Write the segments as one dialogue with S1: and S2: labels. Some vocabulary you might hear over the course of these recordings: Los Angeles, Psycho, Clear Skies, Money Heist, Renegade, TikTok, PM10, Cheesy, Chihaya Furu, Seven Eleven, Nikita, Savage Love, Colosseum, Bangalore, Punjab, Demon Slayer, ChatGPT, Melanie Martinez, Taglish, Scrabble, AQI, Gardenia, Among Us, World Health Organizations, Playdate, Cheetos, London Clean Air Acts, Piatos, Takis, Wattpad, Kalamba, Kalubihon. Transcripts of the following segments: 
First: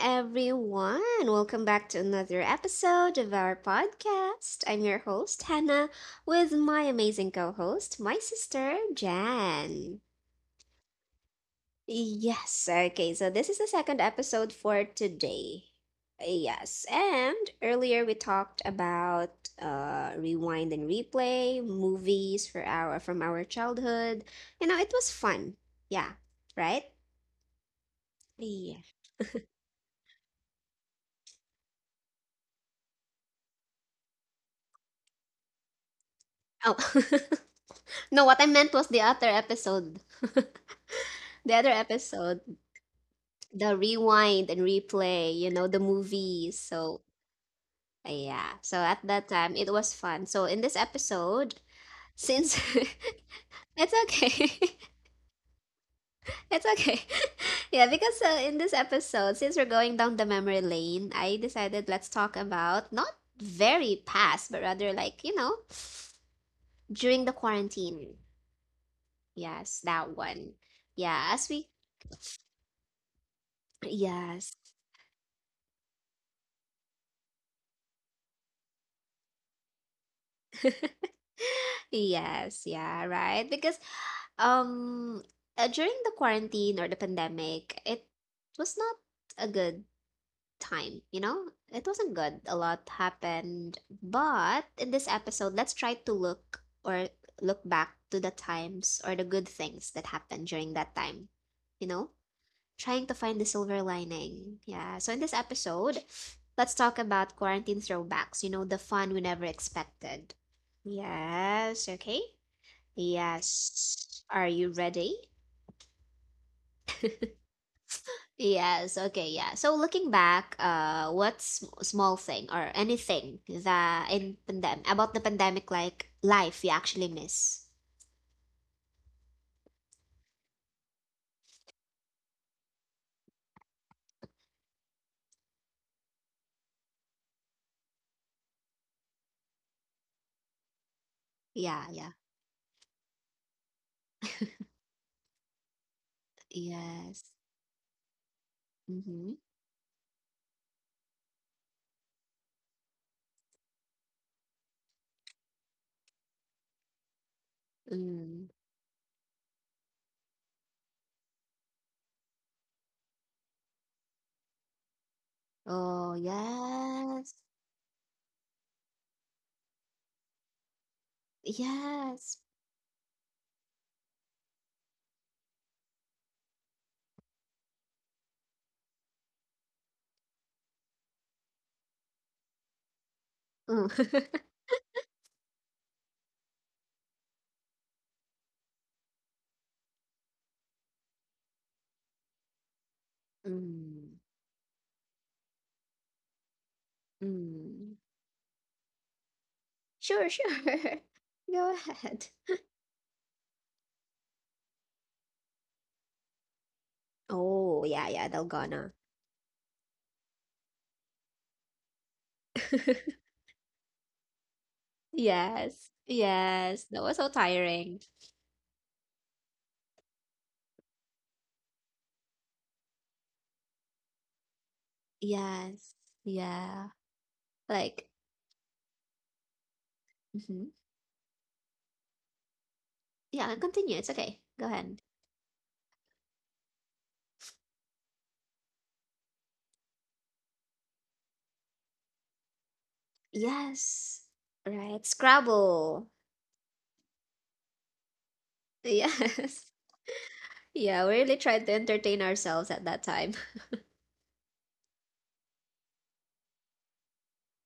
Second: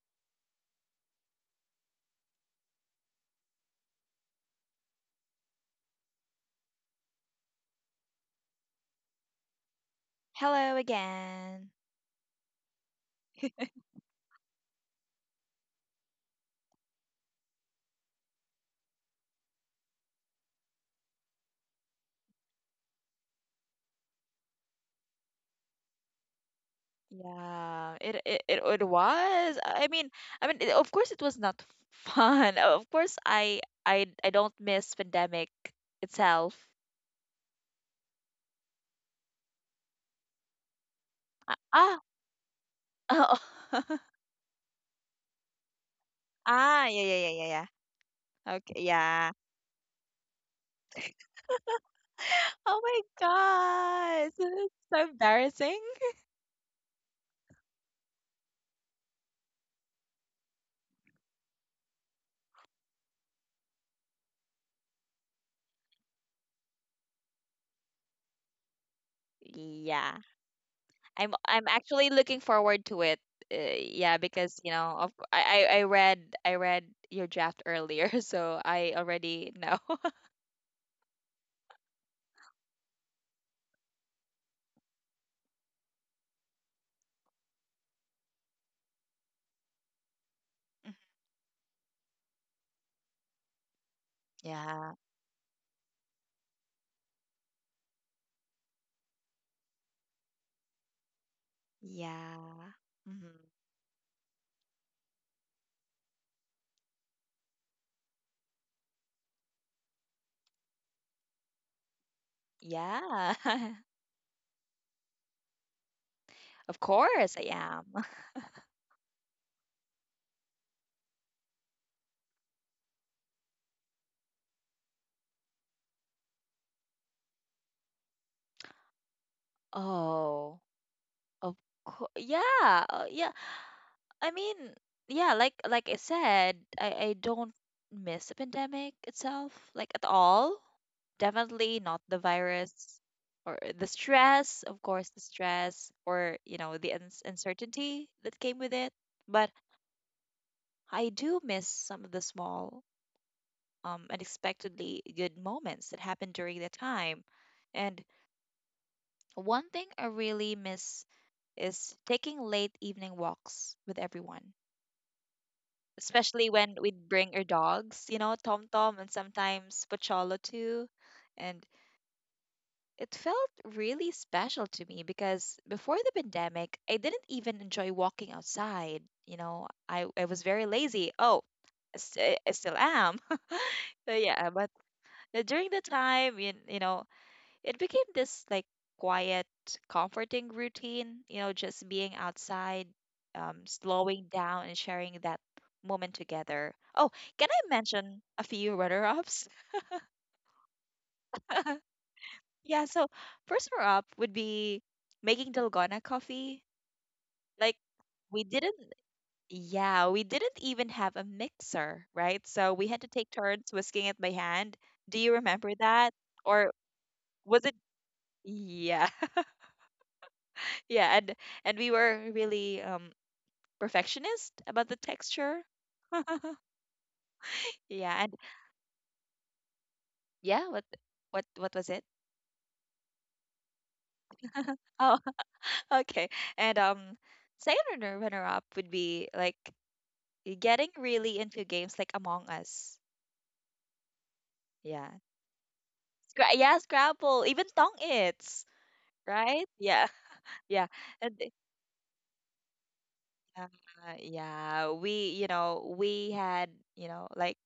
S1: everyone. Welcome back to another episode of our podcast. I'm your host, Hannah, with my amazing co host, my sister, Jan.
S2: Hello again.
S1: Yes, okay, so this is the second episode for today. Yes, and earlier we talked about rewind and replay movies for our from our childhood. It was fun. Yeah, right?
S2: Yeah, it it it,
S1: Yeah.
S2: it was. I mean, of course it was not fun. Of course, I don't miss pandemic itself.
S1: Oh. No, what I meant was the other episode.
S2: Ah,
S1: The other
S2: ah,
S1: episode,
S2: oh.
S1: the rewind and replay, the movies.
S2: ah, yeah, yeah, yeah, yeah,
S1: Yeah.
S2: yeah.
S1: So
S2: Okay,
S1: at that
S2: yeah.
S1: time, it was fun. So in this episode, since
S2: Oh
S1: it's
S2: my God, it's
S1: okay,
S2: so embarrassing.
S1: it's okay. Yeah, because in this episode, since we're going down the memory lane, I decided let's talk about not very past, but rather like, during the quarantine. Yes, that
S2: Yeah,
S1: one. Yeah,
S2: I'm
S1: as we,
S2: I'm actually looking forward to it. Yeah,
S1: yes.
S2: because you know, I read your draft earlier, so I already know.
S1: Yes, yeah, right. Because um during the quarantine or the pandemic, it was not a good time, you know? It wasn't good. A lot happened. But in
S2: Yeah.
S1: this episode, let's try to look back to the times or the good things that happened during that time, you know?
S2: Yeah.
S1: Trying to find
S2: hmm
S1: the silver lining. Yeah. So in this episode, let's talk about quarantine throwbacks, the fun we never expected. Yes, okay.
S2: Yeah.
S1: Yes. Are you ready?
S2: Of course I am.
S1: Yes. Okay. Yeah. So looking back, what small thing or anything that in pandemic about the pandemic, like life, you actually miss?
S2: Oh, of course. Yeah, yeah. I mean, yeah, like I said, I don't miss the pandemic itself, like at all.
S1: Yeah. Yeah.
S2: Definitely not the virus or the stress, of course, the stress or, you know,
S1: Yes.
S2: the uns uncertainty that came with it.
S1: Mm-hmm.
S2: But I do miss some of the small unexpectedly good moments that happened during the time. And
S1: Mm.
S2: one thing I really miss is taking late evening walks with everyone,
S1: Oh,
S2: especially when we'd
S1: yes.
S2: bring our dogs, you know, Tom Tom and sometimes Pocholo too. And
S1: Yes.
S2: it felt really special to me because before the pandemic, I didn't even enjoy walking outside. I was very lazy. Oh, I still am.
S1: Mm.
S2: So yeah, but during the time, you know, it became this like quiet, comforting routine, you know, just being outside,
S1: Mm.
S2: slowing down and sharing that moment together. Oh, can I
S1: Mm.
S2: mention a few runner ups?
S1: Sure. Sure. Go ahead.
S2: Yeah, so first runner up would be making dalgona coffee. Like,
S1: Oh, yeah. Yeah.
S2: we didn't,
S1: Dalgona.
S2: yeah, we didn't even have a mixer, right? So we had to take turns whisking it by hand. Do you remember
S1: Yes,
S2: that? Or
S1: yes, that was so
S2: was it?
S1: tiring.
S2: Yeah, yeah, and we were really perfectionist about the texture.
S1: Yes, yeah, like,
S2: Yeah, and
S1: mhm.
S2: yeah, what what was it?
S1: Yeah, continue. It's okay. Go ahead.
S2: Oh, okay. And second runner up would be like getting really into games like Among Us.
S1: Yes, right.
S2: Yeah,
S1: Scrabble.
S2: Yeah, Scrabble, even Tongue It's right.
S1: Yes.
S2: Yeah, yeah,
S1: Yeah, we really
S2: and
S1: tried to entertain ourselves at that time.
S2: uh, yeah. We you know we had you know like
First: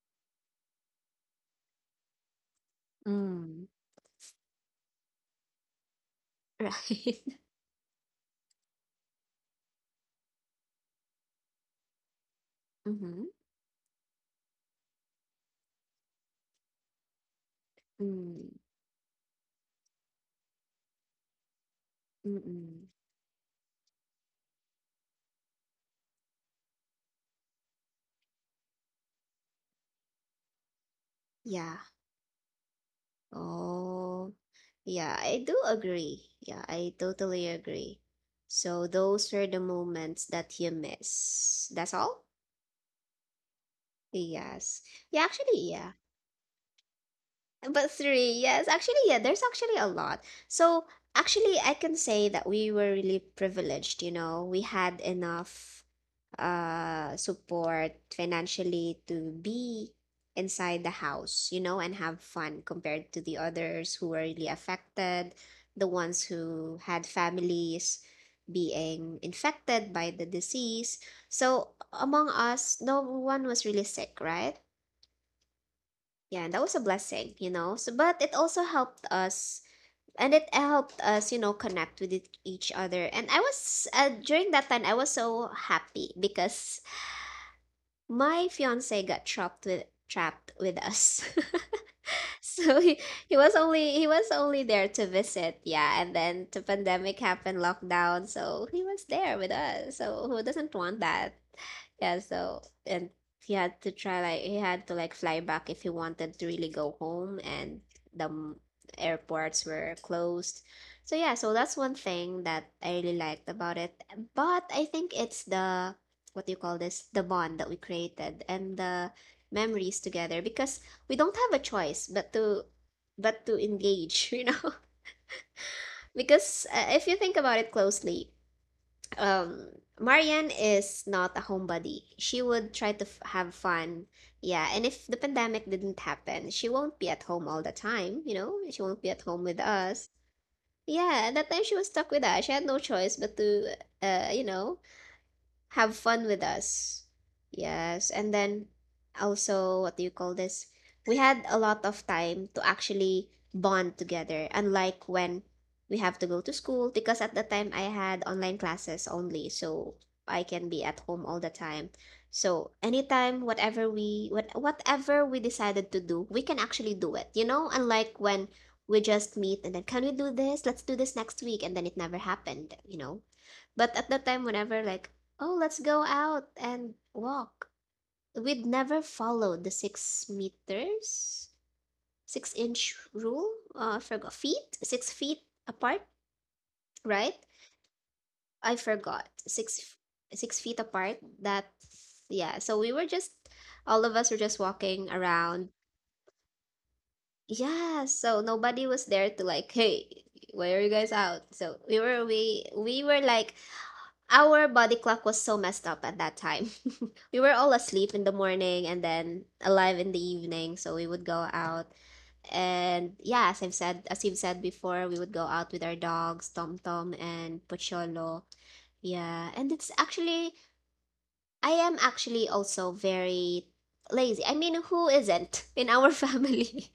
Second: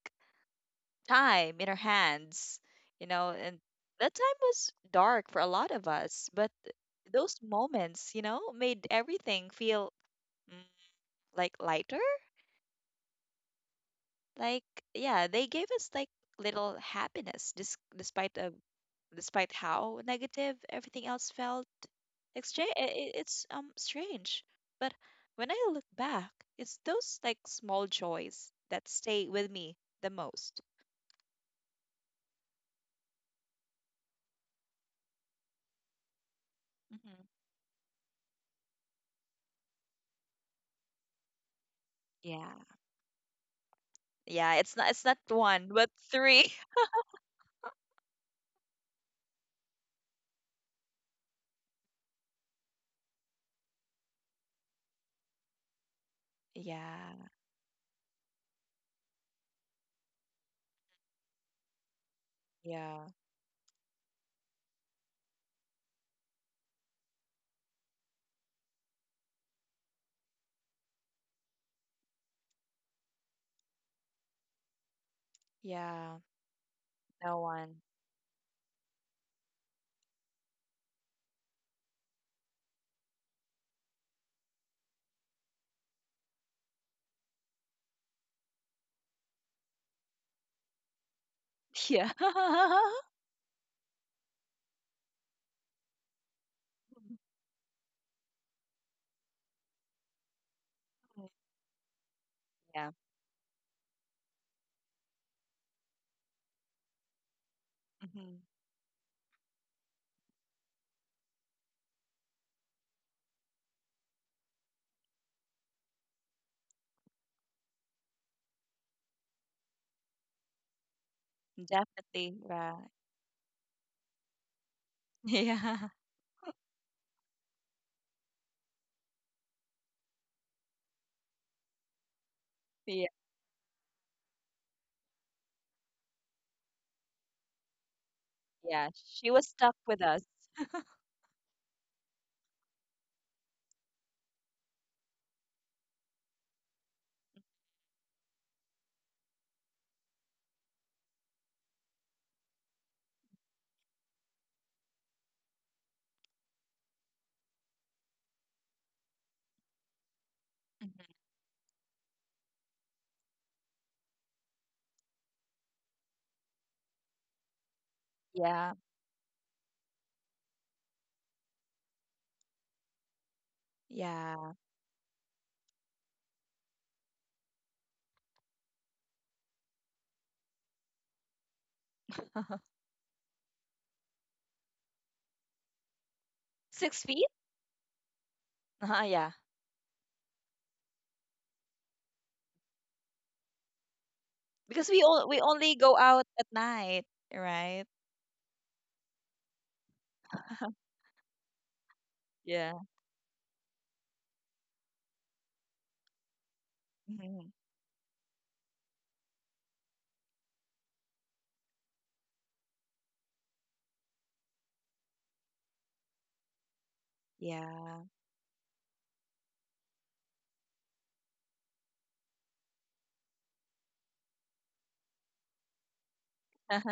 S2: time in our hands, you know, and
S1: Mm,
S2: that time was dark for a lot of us, but
S1: right.
S2: those moments, you know, made everything feel mm, like lighter.
S1: Mm-hmm.
S2: Like, yeah, they gave us like little happiness despite
S1: Mm,
S2: of despite how negative everything else felt. Exchange,
S1: mm-mm.
S2: it's strange, but when I look back, it's those like small joys that stay with me the most.
S1: Yeah. Oh, yeah, I do agree. Yeah, I
S2: hmm
S1: totally agree. So those were the moments that you miss. That's all?
S2: Yeah. Yeah,
S1: Yes.
S2: it's not
S1: Yeah,
S2: one,
S1: actually,
S2: but
S1: yeah.
S2: three.
S1: But three, yes. Actually, yeah, there's actually a lot. So, actually, I can say that we were really privileged. We had enough
S2: Yeah,
S1: support financially to be inside the house, and have fun
S2: yeah,
S1: compared to the others who were really affected, the ones who had families being infected by the disease. So, among us, no one was really sick, right?
S2: yeah.
S1: Yeah, that was a blessing,
S2: No
S1: you know.
S2: one.
S1: So, but it also helped us, and it helped us, connect with each other. And I was during that time, I was so happy because my fiance got trapped with us.
S2: Yeah.
S1: So he was only there to visit. Yeah. And then the pandemic happened, lockdown, so he was there with us. So who doesn't want that? Yeah. So
S2: Yeah.
S1: and he had to try like he had to like fly back if he wanted to really go home, and the
S2: hmm
S1: airports were closed. So yeah, so that's one thing that I really liked about it. But I think it's the, what do you call this, the bond that we created and the memories together, because we don't have a choice but
S2: Definitely.
S1: to
S2: Yeah.
S1: but to engage.
S2: Yeah.
S1: Because if you think about it closely, um Marianne is not a homebody. She would try to
S2: Yeah.
S1: have fun. Yeah. And if the pandemic didn't happen, she won't be at home all the time, you know she
S2: Yeah.
S1: won't be at
S2: She
S1: home
S2: was
S1: with
S2: stuck with
S1: us.
S2: us.
S1: Yeah. At that time she was stuck with us. She had no choice but to uh you know have fun with us. Yes. And then also, what do you call this? We had a lot of time to actually bond together, unlike when we have to go to school, because at the time I had online classes only, so I can be at
S2: Mhm.
S1: home all the time. So anytime whatever we decided to do, we can actually do it. Unlike when
S2: Yeah.
S1: we just meet and then, can we do this? Let's do this next week, and then it never happened. But at that time,
S2: Yeah.
S1: whenever like, oh, let's go out and walk, we'd never followed the 6 meters, six inch rule. I forgot feet, 6 feet apart,
S2: 6 feet?
S1: right? I forgot
S2: Yeah.
S1: six six feet apart. That, yeah. So we were just all of us were just
S2: Because we
S1: walking
S2: all we
S1: around.
S2: only go out at night, right?
S1: Yeah. So nobody was there to like, hey, where are you guys out? So we were we
S2: Yeah.
S1: we were like, our body clock was so messed up at that time. We were
S2: Mhm.
S1: all asleep in the morning and then alive in the evening, so we would go out. And yeah, as you've said before, we would go out with our dogs, Tom Tom and
S2: Yeah.
S1: Pocholo. Yeah, and it's actually I am actually also very lazy. I mean, who isn't in our family?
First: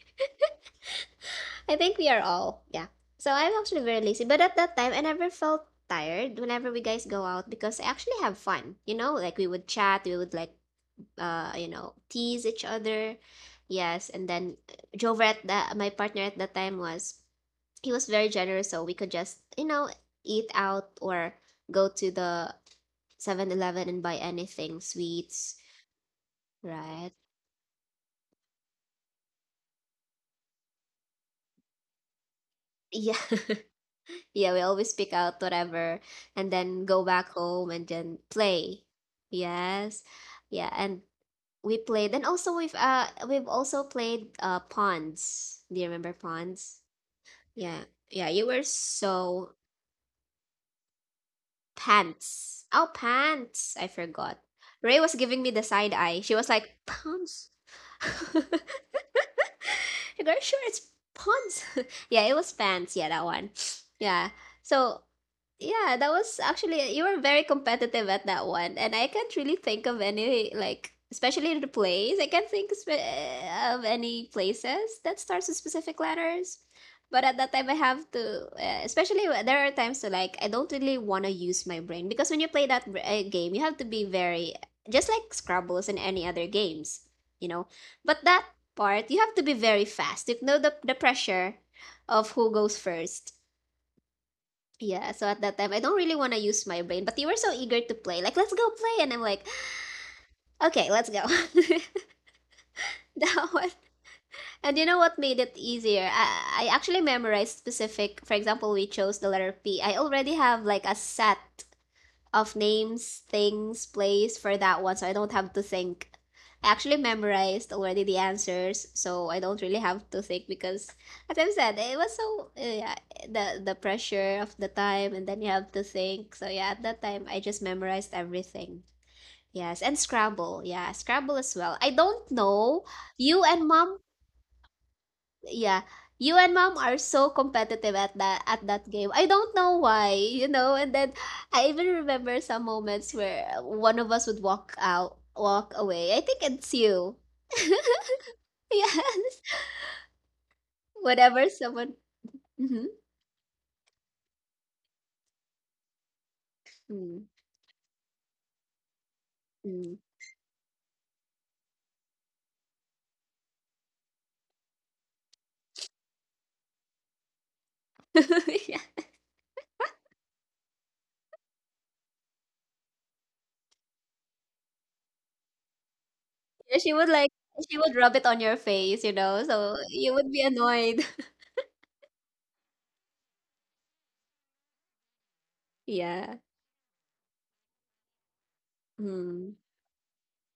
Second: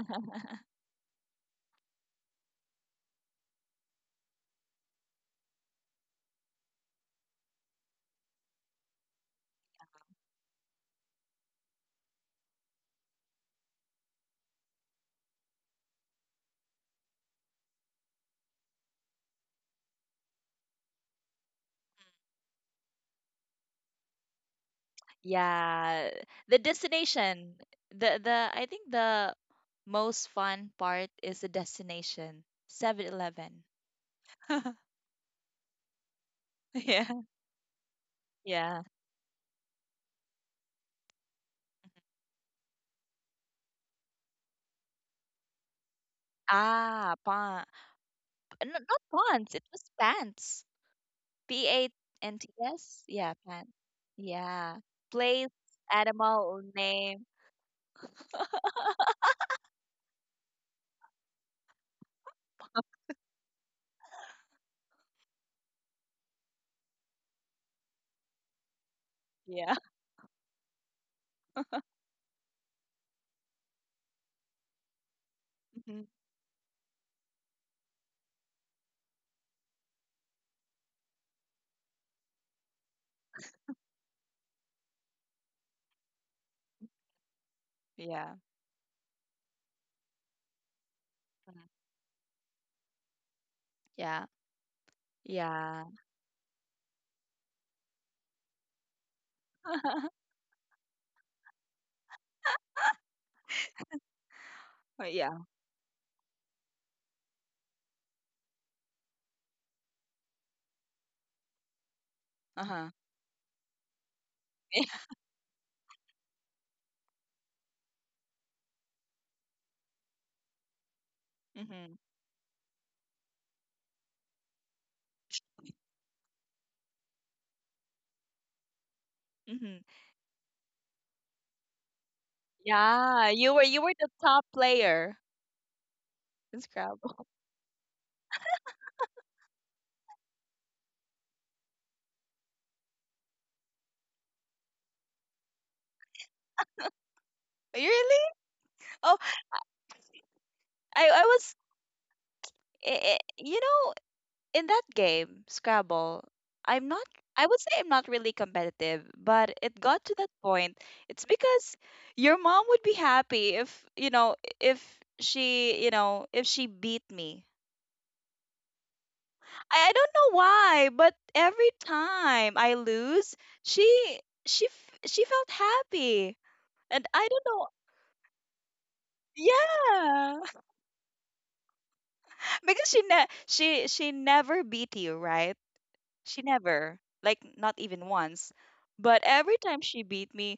S1: I think we are all. Yeah. So I'm actually very lazy. But at that time, I never felt tired whenever we guys go out because I actually have fun. Like we would chat, we would like, tease each other. Yes. And then Jover my partner at that time he was very generous. So we could just, eat out or go to the 7-Eleven and buy anything, sweets.
S2: Yeah, the
S1: Right.
S2: destination. The I think the most fun part is the destination. Seven
S1: Yeah.
S2: Eleven.
S1: Yeah, we always pick out whatever and then go
S2: Yeah.
S1: back home and then
S2: Yeah.
S1: play. Yes. Yeah, and we played, and also we've also played ponds. Do you remember ponds?
S2: Ah, pa
S1: Yeah. Yeah, you were
S2: Not pants.
S1: so,
S2: It was pants. P A N T
S1: pants. Oh,
S2: S. Yeah, pants.
S1: pants. I forgot.
S2: Yeah.
S1: Ray was giving
S2: Place,
S1: me the side eye. She was
S2: animal,
S1: like,
S2: name.
S1: "Pants." Girl, sure it's ponds. Yeah, it was pants. Yeah, that one. Yeah. So yeah, that was actually, you were very competitive at that one, and I can't really
S2: Yeah.
S1: think of any, like especially the place. I can't think spe- Of any places that starts with specific
S2: Mhm.
S1: letters. But at that time, I have to, especially there are times to like I don't really want to use my brain, because when you play that game, you have to be very, just like Scrabbles and any other games, you know. But
S2: Yeah.
S1: that part, you have to be very fast. You know the pressure
S2: Mhm.
S1: of who goes first.
S2: Yeah.
S1: Yeah, so at that time, I
S2: Yeah.
S1: don't really want to use my brain, but you were so eager to play. Like, let's go play. And I'm like, okay, let's go. That one. And you know
S2: Oh,
S1: what
S2: yeah.
S1: made it easier? I actually memorized specific, for example, we chose the letter P. I already have like a set of
S2: Uh-huh.
S1: names, things, place for that one, so I don't have to think. I actually memorized already the answers, so I don't really have to think because, as I've said,
S2: Mhm.
S1: it was so yeah, the pressure of the time, and then you have to think. So yeah, at that time, I just memorized everything.
S2: Mhm.
S1: Yes, and Scrabble. Yeah, Scrabble as well. I don't know.
S2: Yeah,
S1: You and
S2: you were
S1: mom,
S2: the top player.
S1: yeah, you and
S2: In
S1: mom are
S2: Scrabble.
S1: so competitive at that game. I don't know why. And then I even remember some moments where one of us would walk away. I think it's you.
S2: Really? Oh,
S1: Yes.
S2: I
S1: Whenever
S2: was
S1: someone, mm-hmm.
S2: you know in that game Scrabble, I'm not.
S1: Mm.
S2: I would say I'm not really competitive, but it
S1: Mm.
S2: got to that point. It's because your mom would be happy if you know if she you know if she beat me.
S1: Yeah.
S2: I don't know why, but every time I lose, she she felt happy,
S1: she
S2: and
S1: would
S2: I
S1: like
S2: don't know.
S1: she would rub it on your face, so you would
S2: Yeah,
S1: be annoyed.
S2: because she she never beat you, right? She
S1: Yeah.
S2: never, like, not even once. But every
S1: Mm.
S2: time she beat me,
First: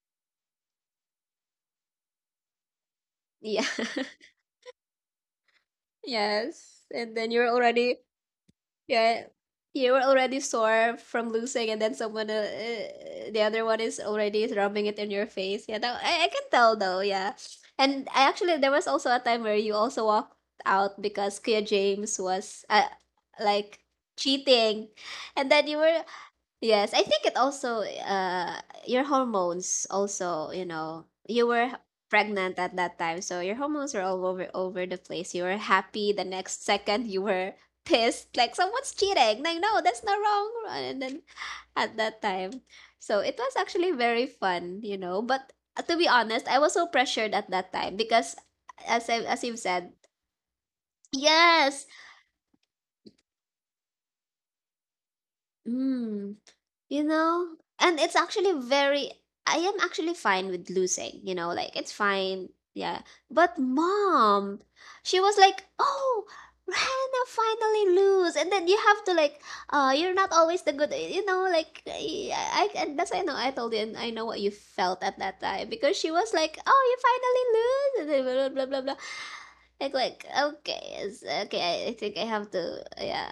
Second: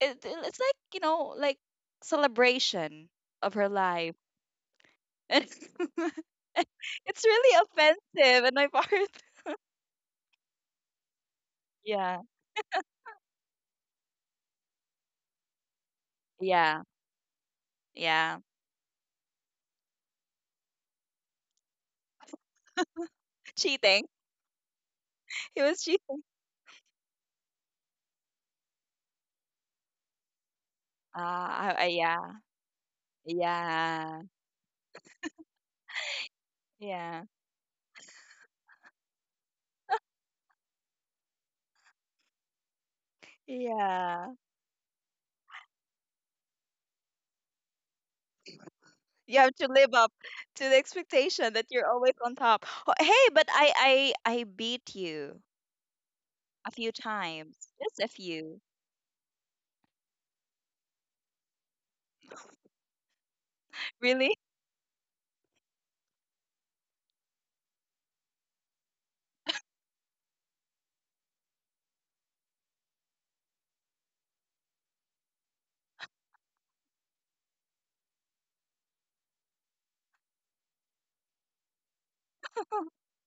S2: it, it's like, you know, like celebration of
S1: Yeah.
S2: her life. And
S1: Yes. And
S2: it's
S1: then you're
S2: really
S1: already,
S2: offensive on my part.
S1: yeah, you were already sore from losing, and then
S2: Yeah,
S1: the other one is already rubbing it in your face. Yeah, that, I can tell
S2: yeah,
S1: though. Yeah, and I
S2: yeah.
S1: actually there was also a time where you also walked out because Kuya James was like
S2: Cheating.
S1: cheating, and
S2: He
S1: then you
S2: was
S1: were,
S2: cheating.
S1: yes, I think it also your hormones also, you were
S2: Yeah,
S1: pregnant at that time, so your hormones were
S2: yeah,
S1: all over the place. You were happy the next second you
S2: yeah,
S1: were pissed like someone's cheating. Like no, that's not wrong. And then at that time. So it was actually very
S2: yeah.
S1: fun, but to be honest, I was so pressured at that time because
S2: You
S1: as
S2: have
S1: you've
S2: to live
S1: said,
S2: up to the expectation that you're
S1: yes.
S2: always on top. Oh, hey, but I beat you
S1: Mm,
S2: a few
S1: you
S2: times,
S1: know?
S2: just a
S1: And it's
S2: few.
S1: actually very I am actually fine with losing, like it's fine. Yeah. But
S2: Really?
S1: mom, she was like, "Oh, Rana, finally lose." And then you have to like, you're not always the good, you know, like I and that's, I know I told you, and I know what you felt at that time because she was like, "Oh, you finally lose." And then blah blah blah blah, blah. like okay, okay, I think I have to, yeah.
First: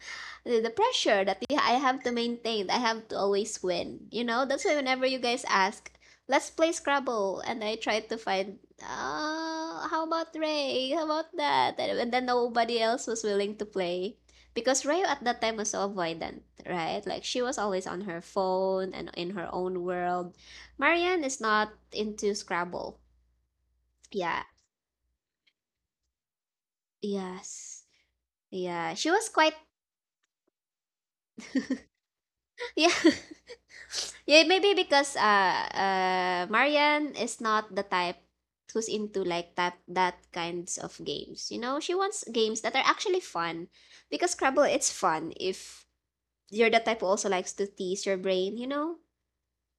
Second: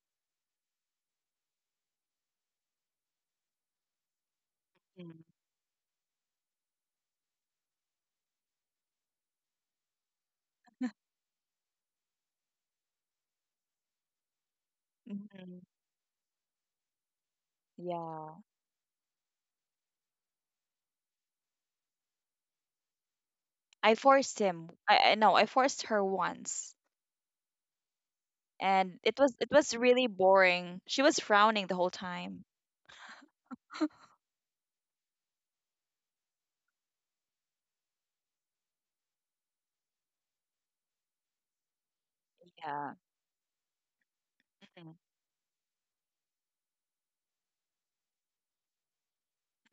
S1: The pressure that I have to maintain. I have to always win. You know, that's why whenever
S2: Mm,
S1: you guys ask, let's play Scrabble, and I try to find, oh, how about Ray? How about that? And then nobody else was willing to play. Because Rayo at that time
S2: mhm.
S1: was so avoidant, right? Like she was always on her
S2: Yeah.
S1: phone and in her own world. Marianne is not into Scrabble.
S2: I
S1: Yeah.
S2: forced him. I no, I forced her once.
S1: Yes. Yeah. She
S2: And
S1: was quite.
S2: it was really boring. She was frowning the whole time.
S1: Yeah. Yeah, maybe because Marian is not the type who's into like that kinds of games. You know, she wants games that are
S2: Yeah.
S1: actually fun. Because Scrabble, it's
S2: Mhm,
S1: fun if you're the type who also likes to tease your brain, you know,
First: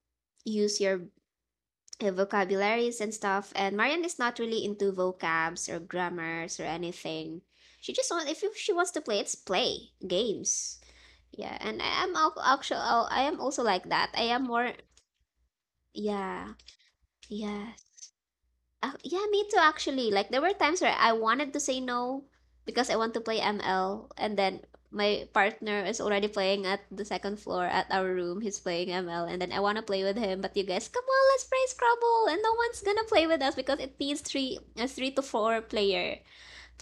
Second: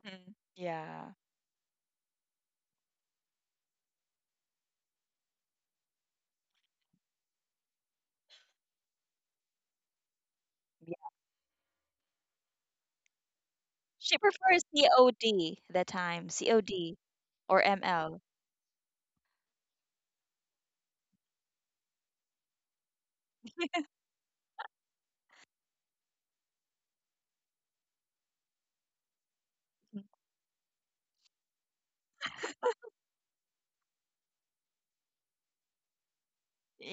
S2: mhm.
S1: use your
S2: Yeah.
S1: vocabularies and stuff. And Marian is not really into vocabs or grammars or anything. She just wants if you- she wants to play, it's play games.
S2: Yeah.
S1: Yeah, and I am actually I am also like
S2: She
S1: that. I am
S2: prefers
S1: more.
S2: COD the time.
S1: Yeah.
S2: COD or
S1: Yes.
S2: ML.
S1: Yeah, me too, actually. Like, there were times where I wanted to say no because I want to play ML, and then my partner is already playing at the second floor at our room. He's playing ML, and then I want to
S2: Mhm.
S1: play with him, but you guys, come on, let's play Scrabble, and no one's gonna play with us because it needs three to four player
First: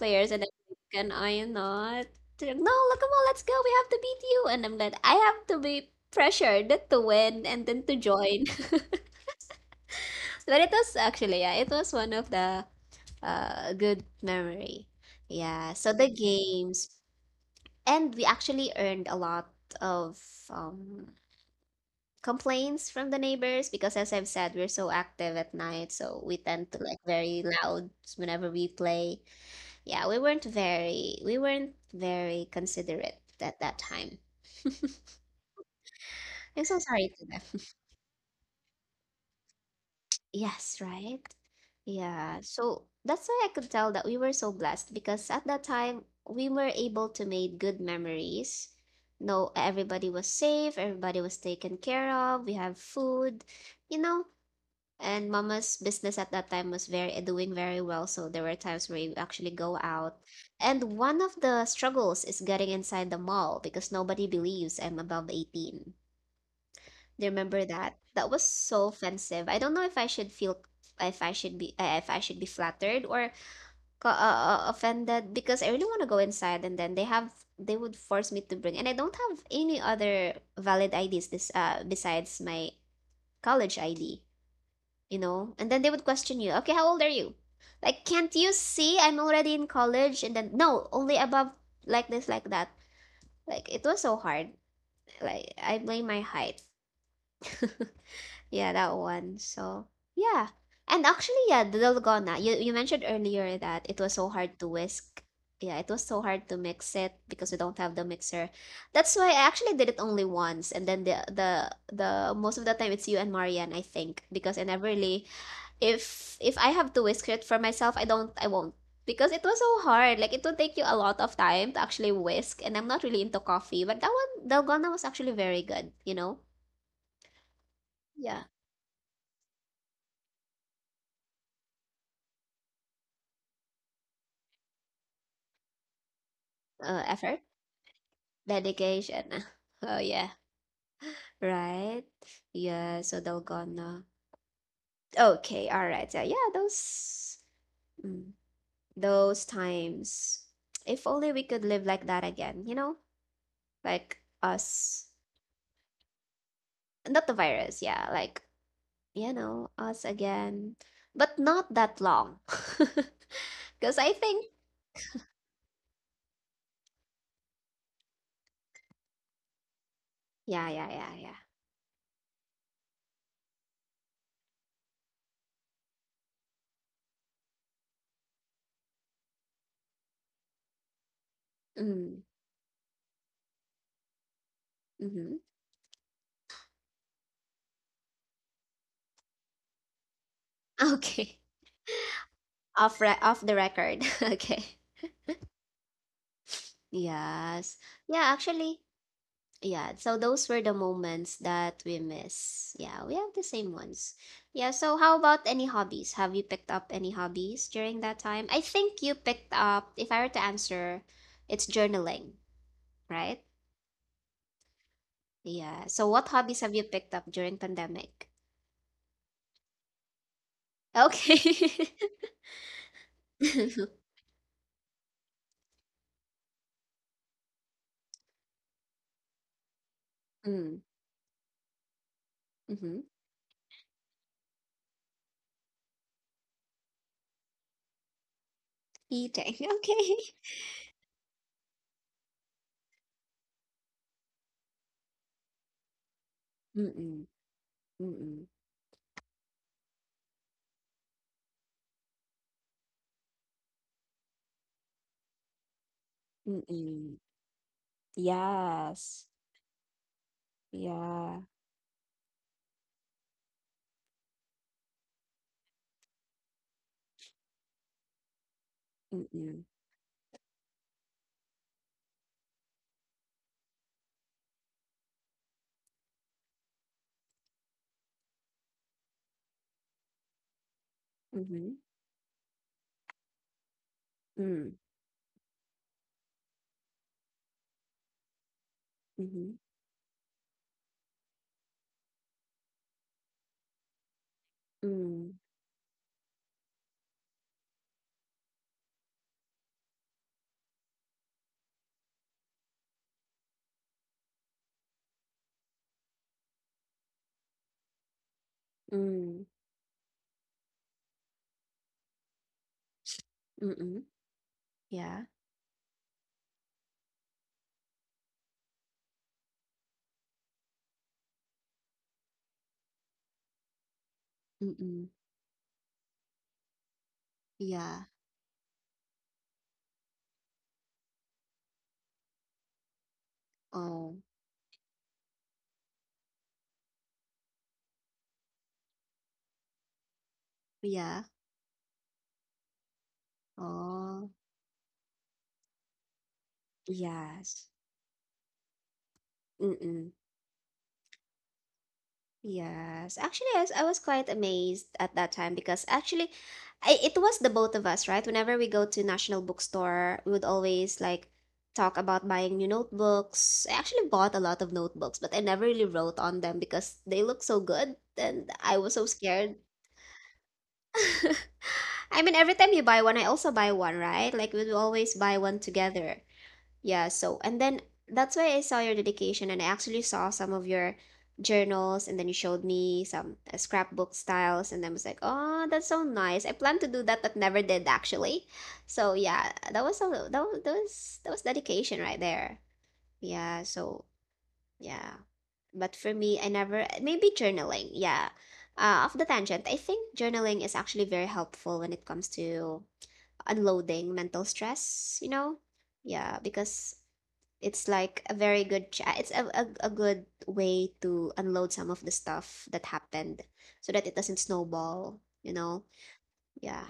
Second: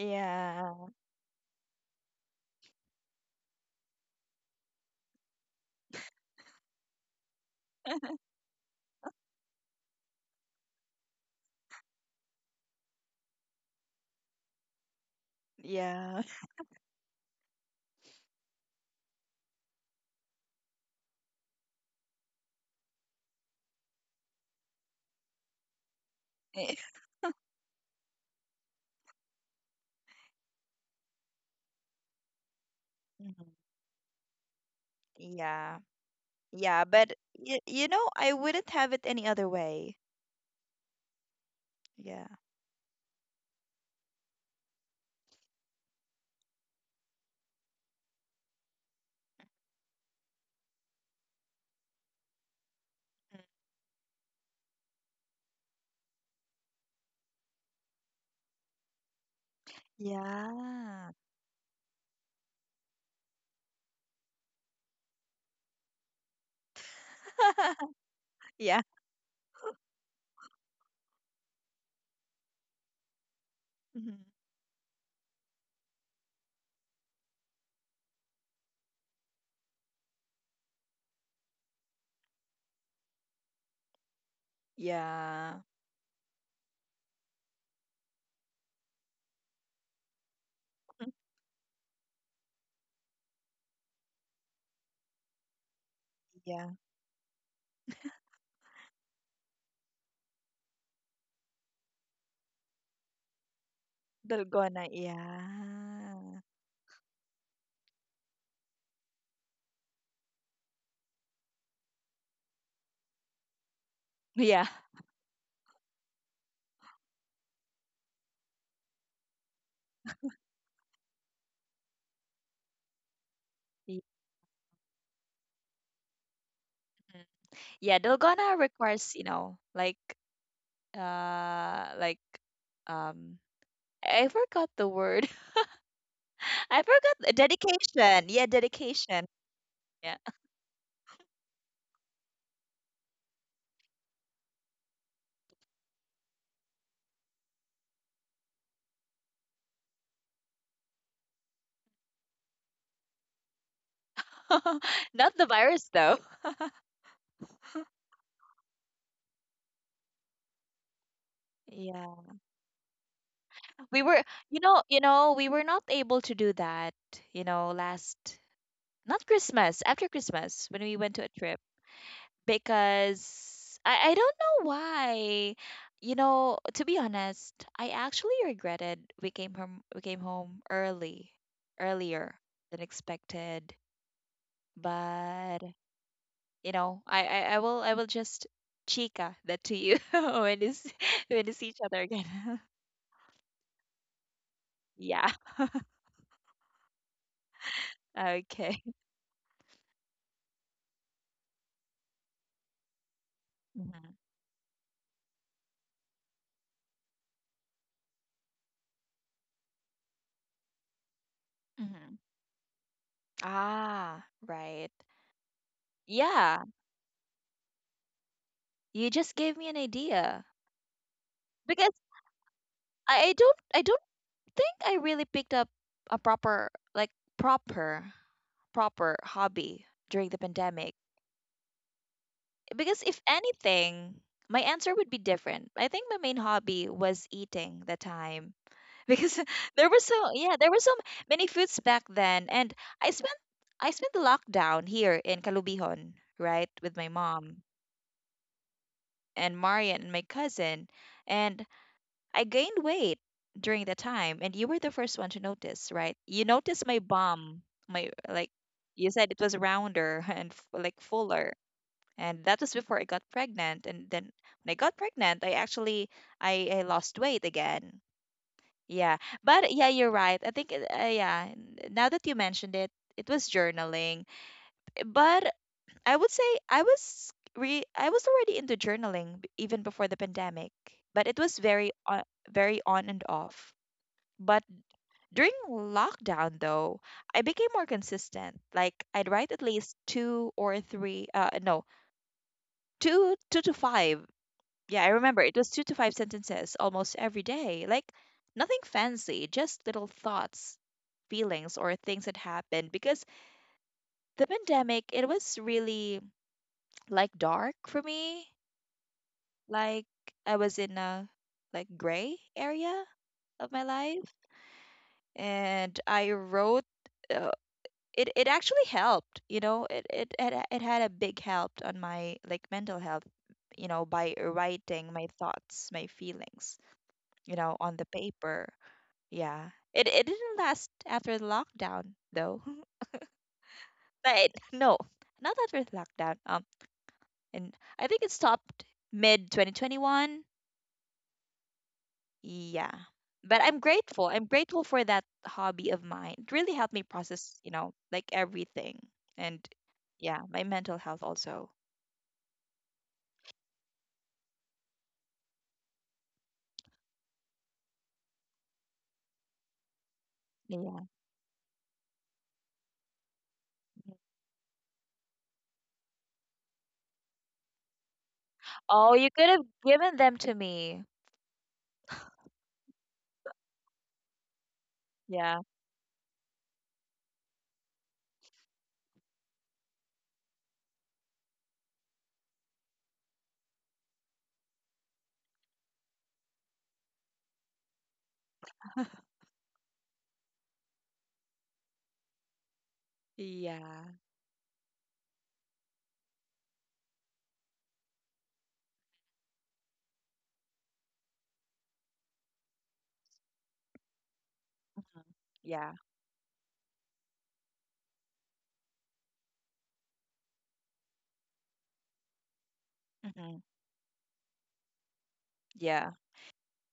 S1: players, and then can I not? They're like, "No, look, come on, let's go. We have to beat you," and I'm like, "I have to be pressured to win and then to join." But it was actually, yeah, it was one of the good memory. Yeah, so the
S2: Yeah.
S1: games, and we actually earned a lot of um, complaints from the neighbors because, as I've said, we're so active at night, so we tend to like very loud whenever we play. Yeah, we weren't very considerate
S2: Mhm.
S1: at that time.
S2: Yeah.
S1: I'm so
S2: Yeah, but
S1: sorry to them.
S2: y you know, I wouldn't have it any other way.
S1: Yes, right?
S2: Yeah.
S1: Yeah. So that's why I could tell that we were so blessed because at that time we were able to make good memories. No, everybody was safe, everybody was taken care of, we have
S2: Mm.
S1: food, you know. And mama's business at that time was very doing very well, so there were times where you actually go out. And
S2: Yeah.
S1: one of the struggles is getting inside the mall because nobody believes I'm above 18. Do you remember that? That was
S2: Yeah.
S1: so offensive. I don't know if I should feel, if I should be if I should be flattered or
S2: Yeah.
S1: offended because I really want to go inside and then they would force me to bring and I don't have any other valid IDs this besides my college ID, you
S2: Yeah.
S1: know? And then they would question you, "Okay, how old are you?" Like, "Can't you see I'm already in college?" And then, "No,
S2: Mm,
S1: only above like this like that." Like it was so hard. Like I blame my height.
S2: Yeah.
S1: Yeah, that one. So, yeah. And actually, yeah, the dalgona. You mentioned earlier that it was so hard to
S2: Dalgona,
S1: whisk. Yeah, it was so
S2: yeah.
S1: hard to mix it because we don't have the mixer. That's why I actually did it only once, and then the most of the time it's you and Marianne, I think, because I
S2: Yeah.
S1: never really. If I have to whisk it for myself, I won't. Because it was so hard. Like it would take you a lot of time to actually whisk, and I'm not really into coffee, but
S2: y-
S1: that one, dalgona, was actually very good, you know?
S2: mm. Yeah,
S1: Yeah.
S2: Dalgona requires, you know, like um I forgot the word. I forgot
S1: Effort.
S2: dedication. Yeah, dedication.
S1: Dedication. Oh
S2: Yeah.
S1: yeah, right. Yeah, so they'll gonna. Okay, all right. Yeah, yeah, mm, those times. If only we could live like that again, you know, like us,
S2: Not the virus though.
S1: not the virus. Yeah, like, us again, but not that
S2: Yeah.
S1: long. Because
S2: We
S1: I
S2: were,
S1: think,
S2: you know, we were not able to do that, you know, last not Christmas, after
S1: yeah,
S2: Christmas when
S1: yeah,
S2: we
S1: yeah,
S2: went to a
S1: yeah.
S2: trip. Because I don't know why. You know, to be honest, I actually regretted we came home early,
S1: Mm,
S2: earlier than expected.
S1: mm-hmm.
S2: But you know, I will just chica that to you
S1: Okay.
S2: when you see each other again.
S1: Off the record. Okay.
S2: Yeah.
S1: Yes. Yeah, actually.
S2: Okay.
S1: Yeah, so those were the moments that we miss. Yeah, we have the same ones.
S2: hmm
S1: Yeah, so how about any hobbies? Have you picked up any hobbies during that time? I think you picked up, if I were to answer, it's
S2: hmm
S1: journaling, right?
S2: Ah, right.
S1: Yeah. So what hobbies
S2: Yeah,
S1: have you picked up during pandemic?
S2: you just gave me an idea because
S1: Okay.
S2: I
S1: Mm.
S2: don't think I really picked up a proper like proper proper hobby during the pandemic
S1: Mm-hmm.
S2: because if anything my answer would be different. I think my main hobby was eating the time because
S1: Eating.
S2: there were
S1: Okay.
S2: so yeah, there were so many foods back then and I spent I spent the lockdown here in Kalubihon, right, with my
S1: Mm-mm,
S2: mom
S1: mm-mm,
S2: and Marian and my cousin and I gained weight during the time, and you were the first one to notice, right? You noticed my
S1: mm-mm.
S2: bum, my like you
S1: Yes.
S2: said it was rounder and like
S1: Yeah.
S2: fuller, and that was before I got pregnant. And then when I got pregnant, I lost weight again. Yeah,
S1: Mm-mm,
S2: but yeah, you're right. I think yeah. Now that you mentioned it, it was journaling, but I would say I was already into journaling even before the pandemic, but it was
S1: mm-hmm,
S2: very on and off. But
S1: mm,
S2: during lockdown, though, I became more consistent. Like I'd write
S1: mm-hmm,
S2: at least two or three, no, two, two to five. Yeah, I
S1: mm.
S2: remember it was two to five sentences almost every day. Like nothing fancy, just little thoughts, feelings, or things that happened. Because the pandemic, it was really like dark for me.
S1: Ừm,
S2: Like I was in a like gray area of
S1: mm,
S2: my life,
S1: yeah,
S2: and I wrote. uh, it it actually helped, you know, it had a big help on my like mental health, you know, by writing
S1: mm,
S2: my thoughts, my feelings, you know, on the
S1: yeah,
S2: paper. Yeah, it didn't last after the lockdown though.
S1: oh,
S2: But no, not after the lockdown. And I think it stopped mid 2021.
S1: yeah,
S2: Yeah, but
S1: oh,
S2: I'm grateful for that hobby of mine. It really helped me process, you
S1: yes,
S2: know, like everything. And
S1: mm,
S2: yeah, my mental health also.
S1: yes. Actually, yes, I was quite amazed at that time because actually, it was the both of us, right? Whenever we go to National Bookstore, we would always like talk about buying new notebooks. I actually bought a lot of notebooks, but I never really wrote on them because they look so good, and I was so
S2: Oh, you could
S1: scared.
S2: have given them to me.
S1: I mean, every time you buy one, I also buy one, right? Like we will always buy one
S2: Yeah.
S1: together. Yeah, so and then that's why I saw your dedication and I actually saw some of your journals and then you showed me some scrapbook styles and I was like, "Oh, that's so nice. I plan to do that but never did actually." So, yeah, that was so that was that was, that was dedication right there. Yeah, so
S2: Yeah.
S1: yeah. But for me, I never, maybe journaling. Yeah. Off the tangent, I think journaling is actually very helpful when it comes to unloading mental stress,
S2: Mhm.
S1: you know?
S2: Yeah.
S1: Yeah, because it's a good way to unload some of the stuff that happened
S2: hmm
S1: so that it doesn't snowball, you know?
S2: Yeah.
S1: Yeah.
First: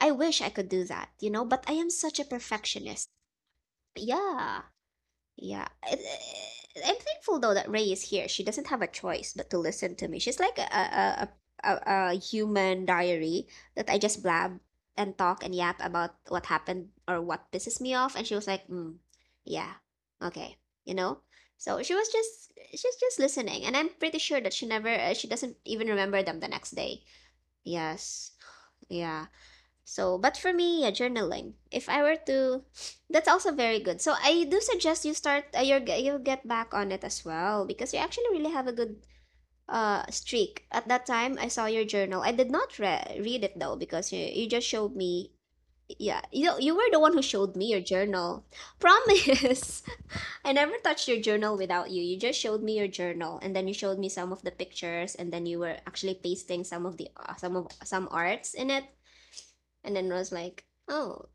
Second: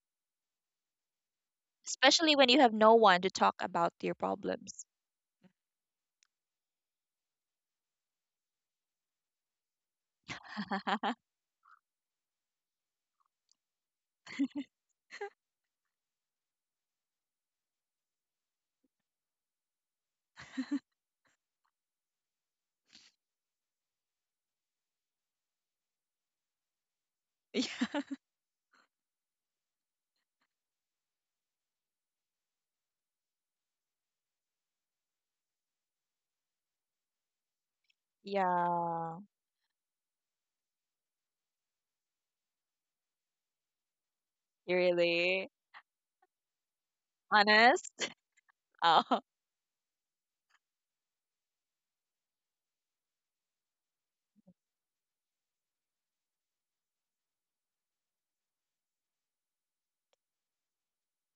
S1: I wish I could do that, you know, but I am such a
S2: Especially when you have no
S1: perfectionist.
S2: one to talk about your
S1: Yeah.
S2: problems.
S1: Yeah. I'm thankful though that Ray is here. She doesn't have a choice but to listen to me. She's like a a a, a, a human diary that I just blab and talk and yap about what happened or what pisses me off and she was like, "Mm, yeah. Okay." You know? So she's just listening and I'm pretty sure that she doesn't even remember them the next day.
S2: Yeah.
S1: Yes. Yeah. So, but for me, yeah, journaling. If I were to, that's also very good. So I do suggest you start. You'll get back on it as well because you actually really have a good
S2: Yeah.
S1: streak. At that time, I saw your journal. I did not read it though because you just
S2: You
S1: showed me.
S2: really
S1: Yeah, you were the one who showed me your
S2: honest?
S1: journal.
S2: Oh,
S1: Promise. I never touched your journal without you. You just showed me your journal and then you showed me some of the pictures and then you were actually pasting some of the some of some arts in it and then was like, "Oh,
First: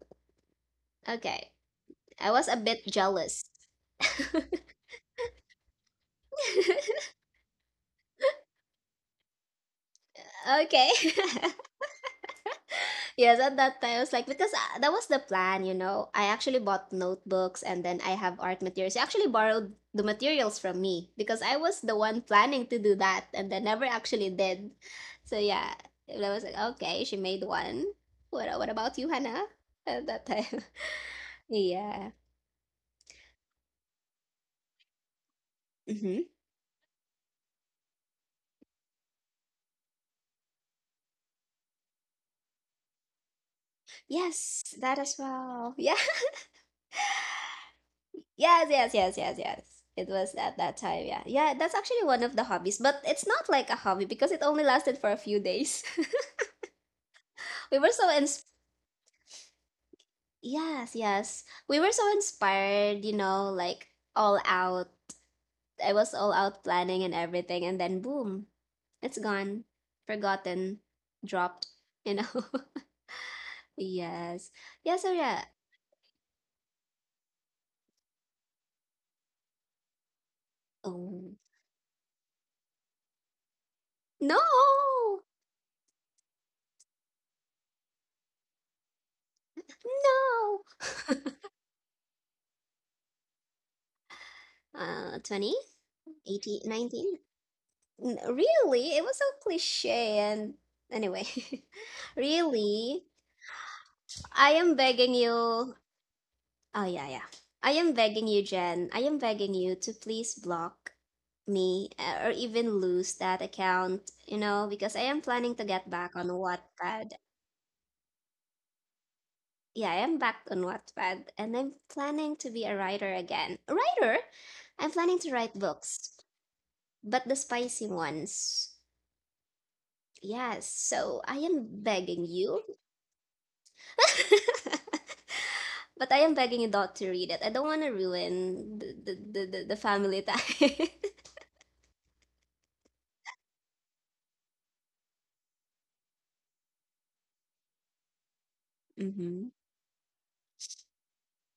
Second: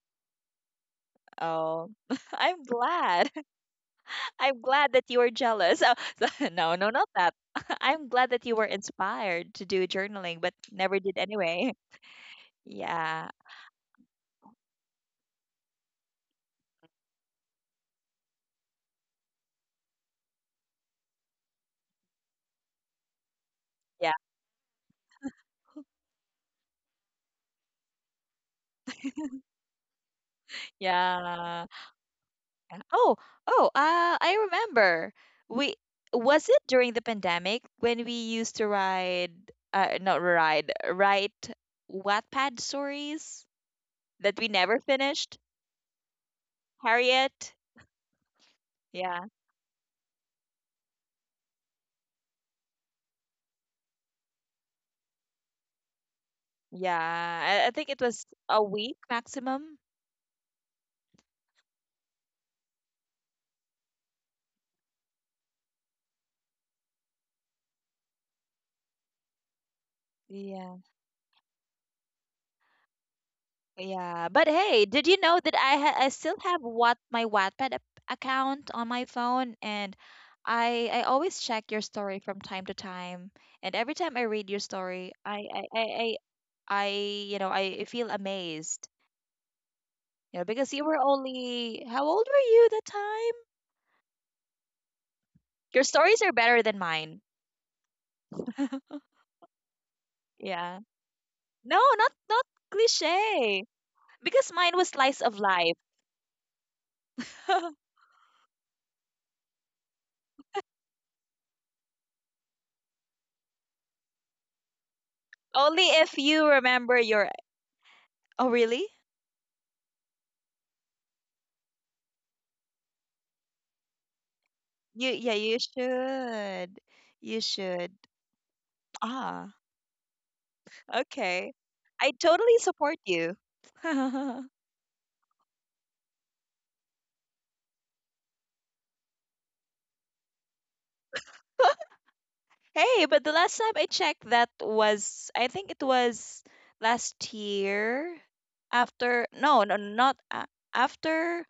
S1: okay.
S2: oh.
S1: I was a
S2: I'm
S1: bit
S2: glad.
S1: jealous."
S2: I'm glad that you were jealous. Oh, no, no, not that. I'm glad that you were inspired to do journaling, but
S1: Okay.
S2: never did anyway. Yeah.
S1: Yes, at that time I was like because that was the plan, you know. I actually bought notebooks and then I have art materials. She actually borrowed the materials from me because I was the one planning to do that and then never
S2: Yeah.
S1: actually did. So yeah, I was like, okay, she made one. What about you, Hannah? At that time.
S2: Yeah.
S1: Yeah.
S2: Oh, oh, I remember. We
S1: Mm-hmm.
S2: was it during the pandemic when we used to ride, not ride, write Wattpad stories that we
S1: Yes,
S2: never
S1: that as
S2: finished?
S1: well. Yeah.
S2: Harriet?
S1: Yes, yes, yes,
S2: Yeah,
S1: yes, yes. It was at that time, yeah. Yeah, that's actually one of the hobbies, but it's not like a hobby because it only lasted for a few days.
S2: yeah.
S1: we
S2: I
S1: were
S2: think
S1: so
S2: it was
S1: ins-
S2: a week maximum.
S1: Yes, yes. We were so inspired, you know, like all out. I was all out planning and everything, and then boom, it's gone, forgotten,
S2: Yeah.
S1: dropped, you know.
S2: Yeah,
S1: Yes.
S2: but hey,
S1: Yeah, so
S2: did you
S1: yeah.
S2: know that I still have what my account on my phone, and I
S1: Oh.
S2: always check your story from time to time, and every time
S1: No.
S2: I read your story, I you know I feel amazed, you
S1: No.
S2: know, because you were only how old were you that time?
S1: 20
S2: Your stories are
S1: 18,
S2: better than
S1: 19.
S2: mine.
S1: Really? It was so cliche and
S2: Yeah,
S1: anyway.
S2: no, not not
S1: Really?
S2: cliche,
S1: I
S2: because
S1: am
S2: mine was
S1: begging
S2: slice of
S1: you.
S2: life.
S1: Oh yeah, yeah. I am begging you, Jen. I am begging you to please block me or even lose that account, you know, because I am planning to get
S2: Only
S1: back on
S2: if you
S1: Wattpad.
S2: remember your. Oh, really?
S1: Yeah, I am back on Wattpad and I'm planning to be a writer again. A writer? I'm planning
S2: You
S1: to
S2: Yeah,
S1: write
S2: you
S1: books,
S2: should.
S1: but the
S2: You
S1: spicy
S2: should.
S1: ones.
S2: Ah,
S1: Yes, so I
S2: okay.
S1: am
S2: I
S1: begging you.
S2: totally support you.
S1: But I am begging you not to read it. I don't want to ruin the family time.
S2: Hey, but the last time I checked, that was, I think it was last year after,
S1: Mm-hmm.
S2: no, no, not a after,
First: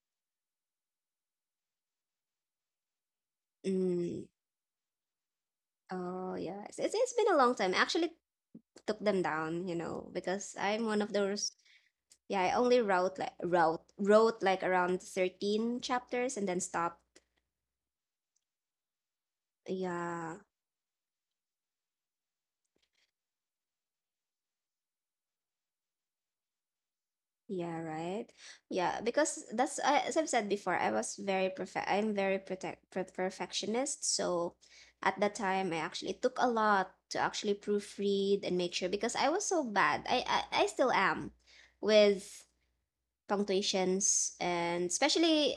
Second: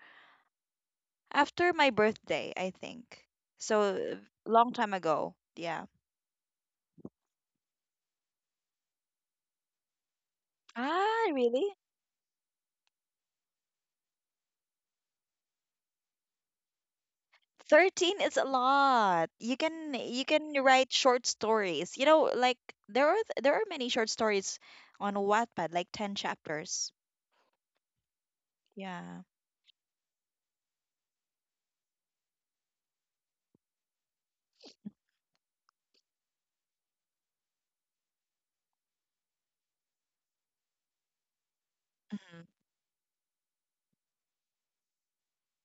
S2: after my birthday, I think. So
S1: Mm.
S2: long time ago. Yeah.
S1: Oh yeah, it's been a long time. I actually took them down, you know, because I'm one of
S2: Ah,
S1: those.
S2: really?
S1: Yeah, I only wrote like wrote wrote like around 13 chapters and then stopped.
S2: 13 is a lot. You
S1: Yeah,
S2: can write short stories. You know, like there are many short stories on Wattpad, like 10 chapters.
S1: yeah, right. Yeah,
S2: Yeah.
S1: because that's as I've said before, I was very perfect. I'm very protect per perfectionist. So at that time, I actually it took a lot to actually proofread and make sure because I was so bad. I still am with
S2: Mhm.
S1: punctuations and especially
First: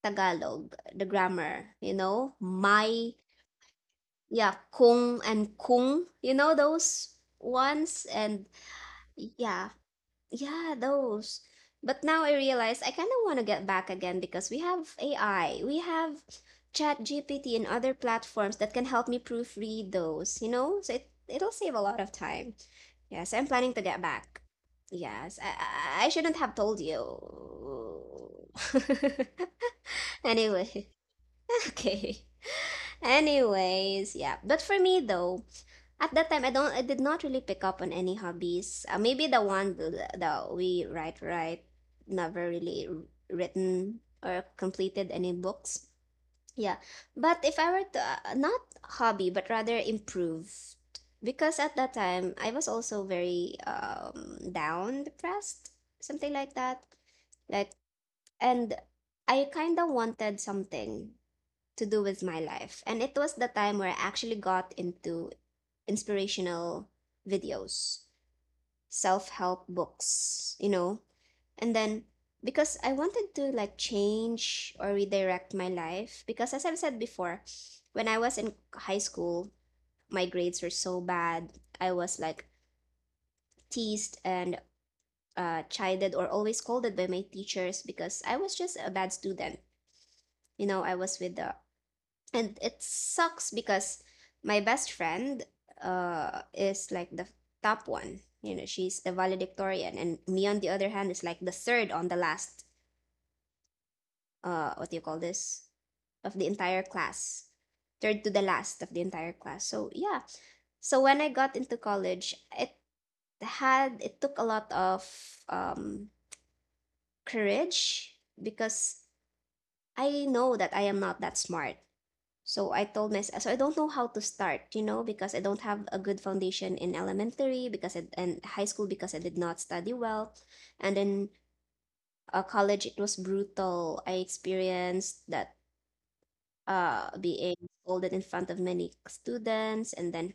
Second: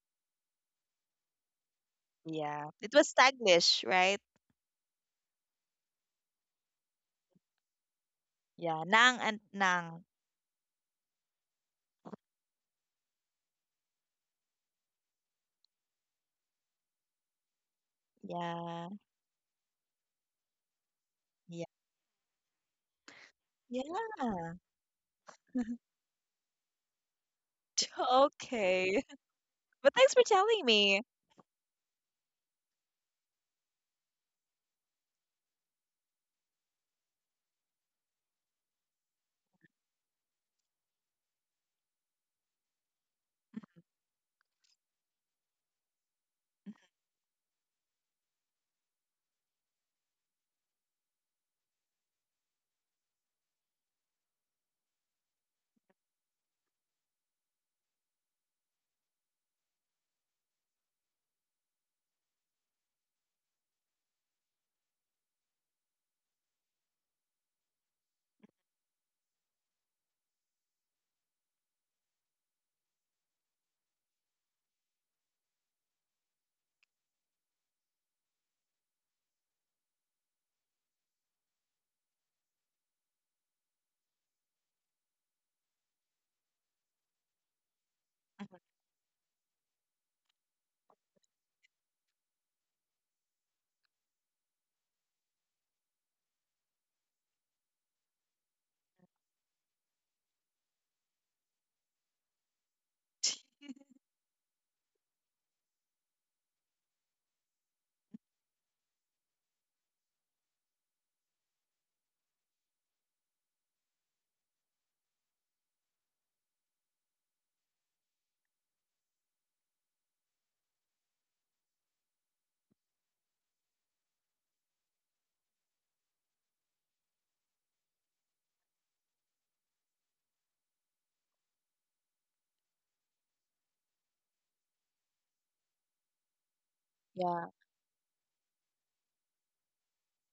S1: Tagalog, the grammar. You know,
S2: Yeah. It was
S1: my
S2: Taglish, right?
S1: yeah, kung and kung. You know those ones and
S2: Yeah. Nang and
S1: yeah.
S2: Nang.
S1: Yeah, those. But now I realize I kind of want to get back again because we have AI. We have ChatGPT and other platforms that can
S2: Yeah.
S1: help me proofread those, you know? So it'll
S2: Yeah.
S1: save a lot of time. Yes, I'm planning to get back.
S2: Yeah.
S1: Yes, I, I I shouldn't have told you.
S2: Okay. But thanks for telling
S1: Anyway,
S2: me.
S1: okay. Anyways, yeah. But for me though, at that time I did not really pick up on any hobbies. Maybe the one that we write right never really written or completed any books. Yeah. But if I were to not hobby but rather improve, because at that time I was also very down, depressed, something like that. Like and I kind of wanted something to do with my life. And it was the time where I actually got into inspirational videos, self help books, you know. And then because I wanted to like change or redirect my life, because as I've said before, when I was in high school, my grades were so bad. I was like teased and chided or always scolded by my teachers because I was
S2: Mhm.
S1: just a bad student. You know, I was with the and it sucks because my best friend is like the top one, you know, she's the valedictorian, and me on the other hand is like the third on the last what do you call this of the entire class, third to the last of the entire class. So yeah, so when I got into college it had it took a lot of um courage because I know that I am not that smart. So I told myself, so I don't know how to start, you know, because I don't have a good foundation in elementary, because I, and high school because I did not study well, and then college it was brutal. I experienced that
S2: Yeah,
S1: being scolded in front of many students, and then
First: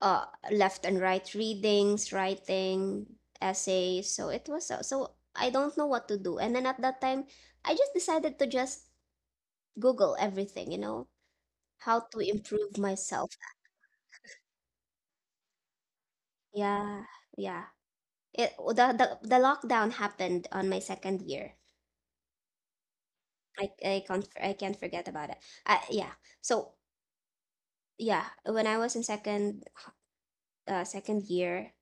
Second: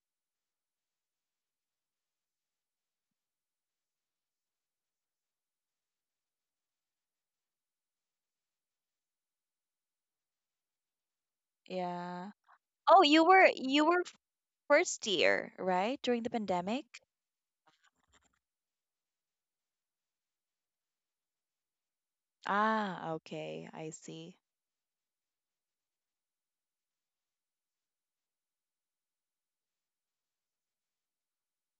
S1: uh left and right readings, writing essays. So it was so so I don't know what to do. And then at that time, I just decided to just Google everything, you know, how to
S2: yeah.
S1: improve
S2: Oh,
S1: myself.
S2: you were first year, right? During the pandemic?
S1: Yeah, yeah. It the lockdown happened on my second year.
S2: Ah, okay, I see.
S1: I can't forget about it. I, yeah. So yeah, when I was in second year,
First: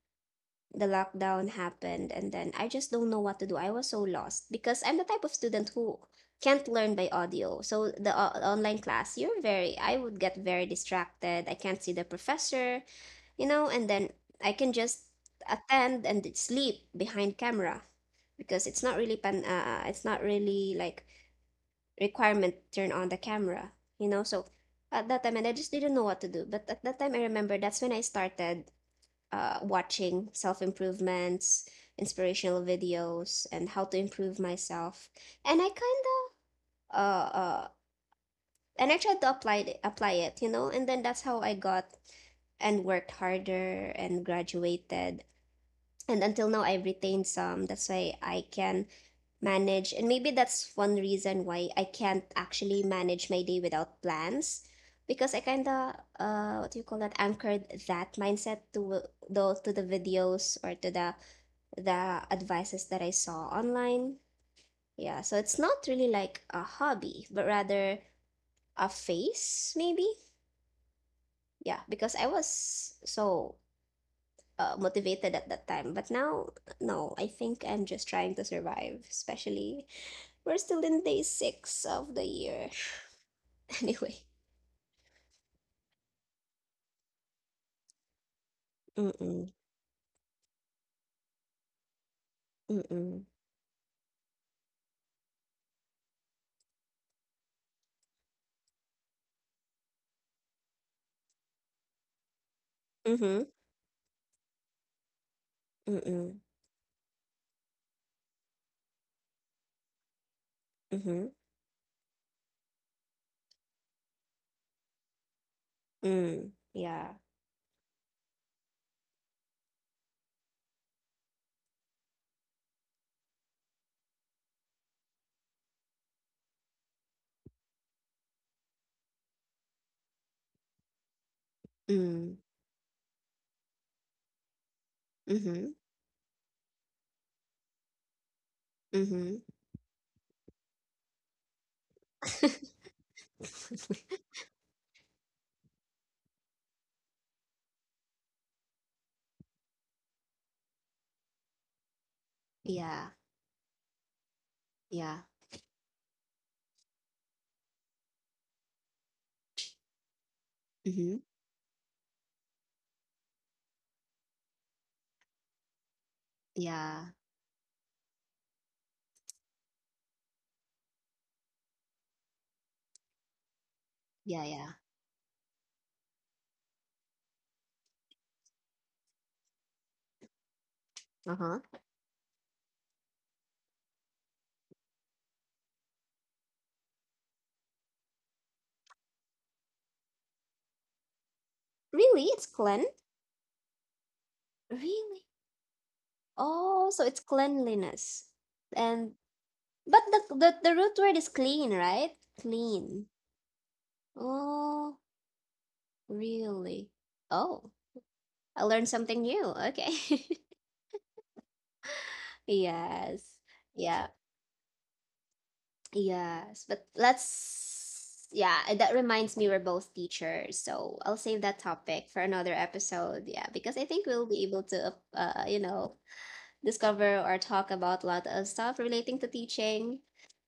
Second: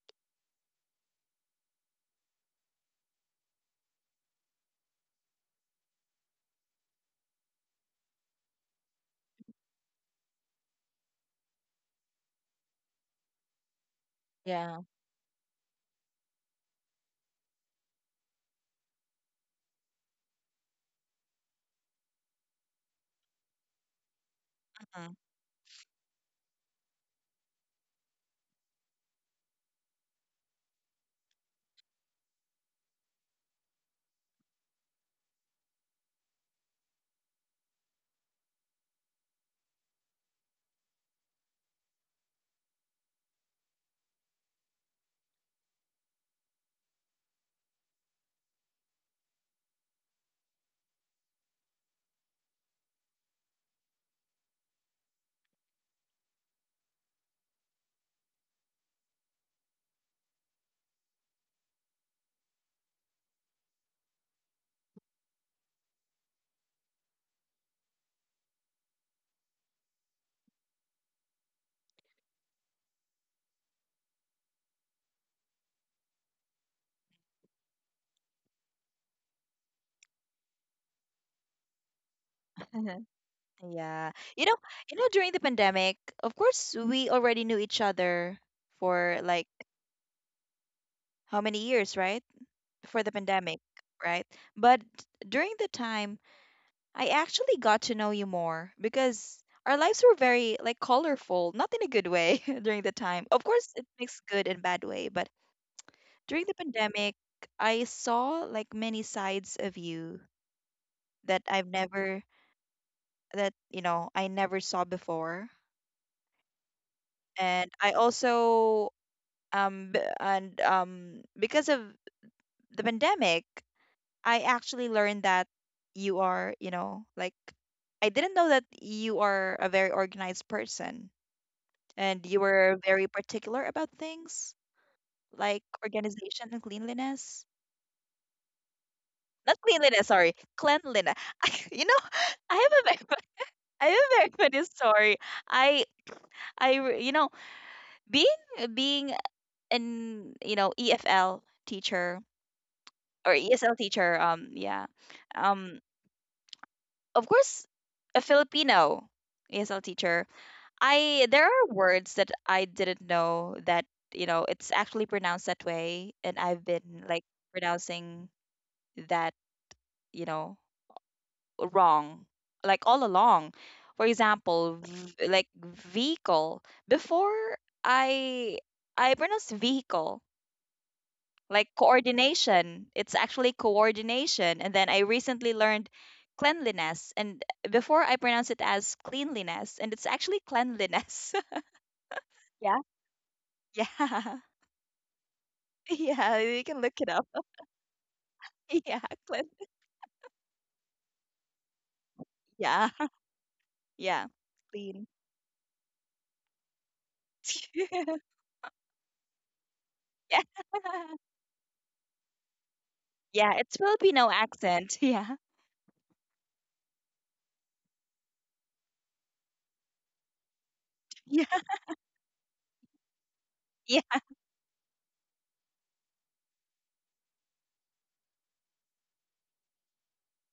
S1: the lockdown happened, and then I just don't know what to do. I was so lost because I'm the type of student who can't learn by audio. So the online class, you're very I would get very distracted. I can't see the professor. You know, and then I can
S2: Yeah.
S1: just attend and sleep behind camera because it's not really pan it's not really like requirement turn on the camera, you know. So at
S2: Mhm.
S1: that time, and I just didn't know what to do. But at that time, I remember that's when I started watching self-improvements, inspirational videos, and how to improve myself. And I kind of uh, uh and I tried to apply it, you know, and then that's how I got and worked harder and graduated, and until now I've retained some. That's why I can manage, and maybe that's one reason why I can't actually manage my day without plans, because I kind of what do you call that anchored that mindset to the videos or to the advices that I saw online. Yeah, so it's not really like a hobby but rather a phase maybe. Yeah, because I was so motivated at that time. But now, no, I think I'm just trying to survive, especially we're still in day six of the year.
S2: Yeah.
S1: Anyway.
S2: During the pandemic, of course, we already knew each other for
S1: Mm-mm.
S2: like how many years, right? Before the
S1: Mm-mm.
S2: pandemic, right? But during the time, I actually got to know you more because our lives were very like colorful, not in a good way during the time.
S1: Mm-hmm.
S2: Of course, it makes good and bad way, but
S1: Mm-mm.
S2: during the pandemic, I saw like many sides of you
S1: Mm-hmm.
S2: that I've never that, you know, I never saw before.
S1: Mm. Yeah.
S2: And I also b- and because of the pandemic I actually learned that you are I didn't know that you are a very organized person and
S1: Mm.
S2: you were very particular about things like
S1: Mm-hmm.
S2: organization and cleanliness,
S1: Mm-hmm.
S2: not cleanliness, sorry, cleanliness. I, I have a very fun- I have a very funny story. I I re- you know being being an EFL teacher
S1: yeah.
S2: or ESL teacher. Yeah.
S1: Yeah.
S2: Um, of course, a Filipino ESL teacher. I,
S1: Mm-hmm.
S2: there are words that I didn't know that, you know, it's actually pronounced that way, and I've been
S1: Yeah.
S2: like pronouncing that, you know wrong, like all along. For
S1: Yeah. Yeah.
S2: example, vehicle. Before I I pronounced vehicle,
S1: Uh-huh.
S2: like coordination. It's actually coordination. And then I recently learned cleanliness. And before I pronounce it as cleanliness, and it's actually cleanliness.
S1: Really? It's
S2: Yeah.
S1: clean?
S2: Yeah.
S1: Really?
S2: Yeah. You can
S1: Oh,
S2: look
S1: so
S2: it
S1: it's
S2: up.
S1: cleanliness.
S2: Yeah.
S1: And
S2: Clean.
S1: but the root word is clean, right?
S2: Yeah.
S1: Clean.
S2: Yeah.
S1: Oh,
S2: Clean.
S1: really? Oh, I learned something new. Okay.
S2: Yeah.
S1: Yes.
S2: Yeah. It's
S1: Yeah.
S2: Filipino accent. Yeah.
S1: Yes. But let's, yeah, and that reminds me we're both teachers. So I'll save
S2: Yeah.
S1: that topic for another episode. Yeah, because I
S2: Yeah.
S1: think we'll be able to, you know, discover or talk about a lot of stuff relating to teaching.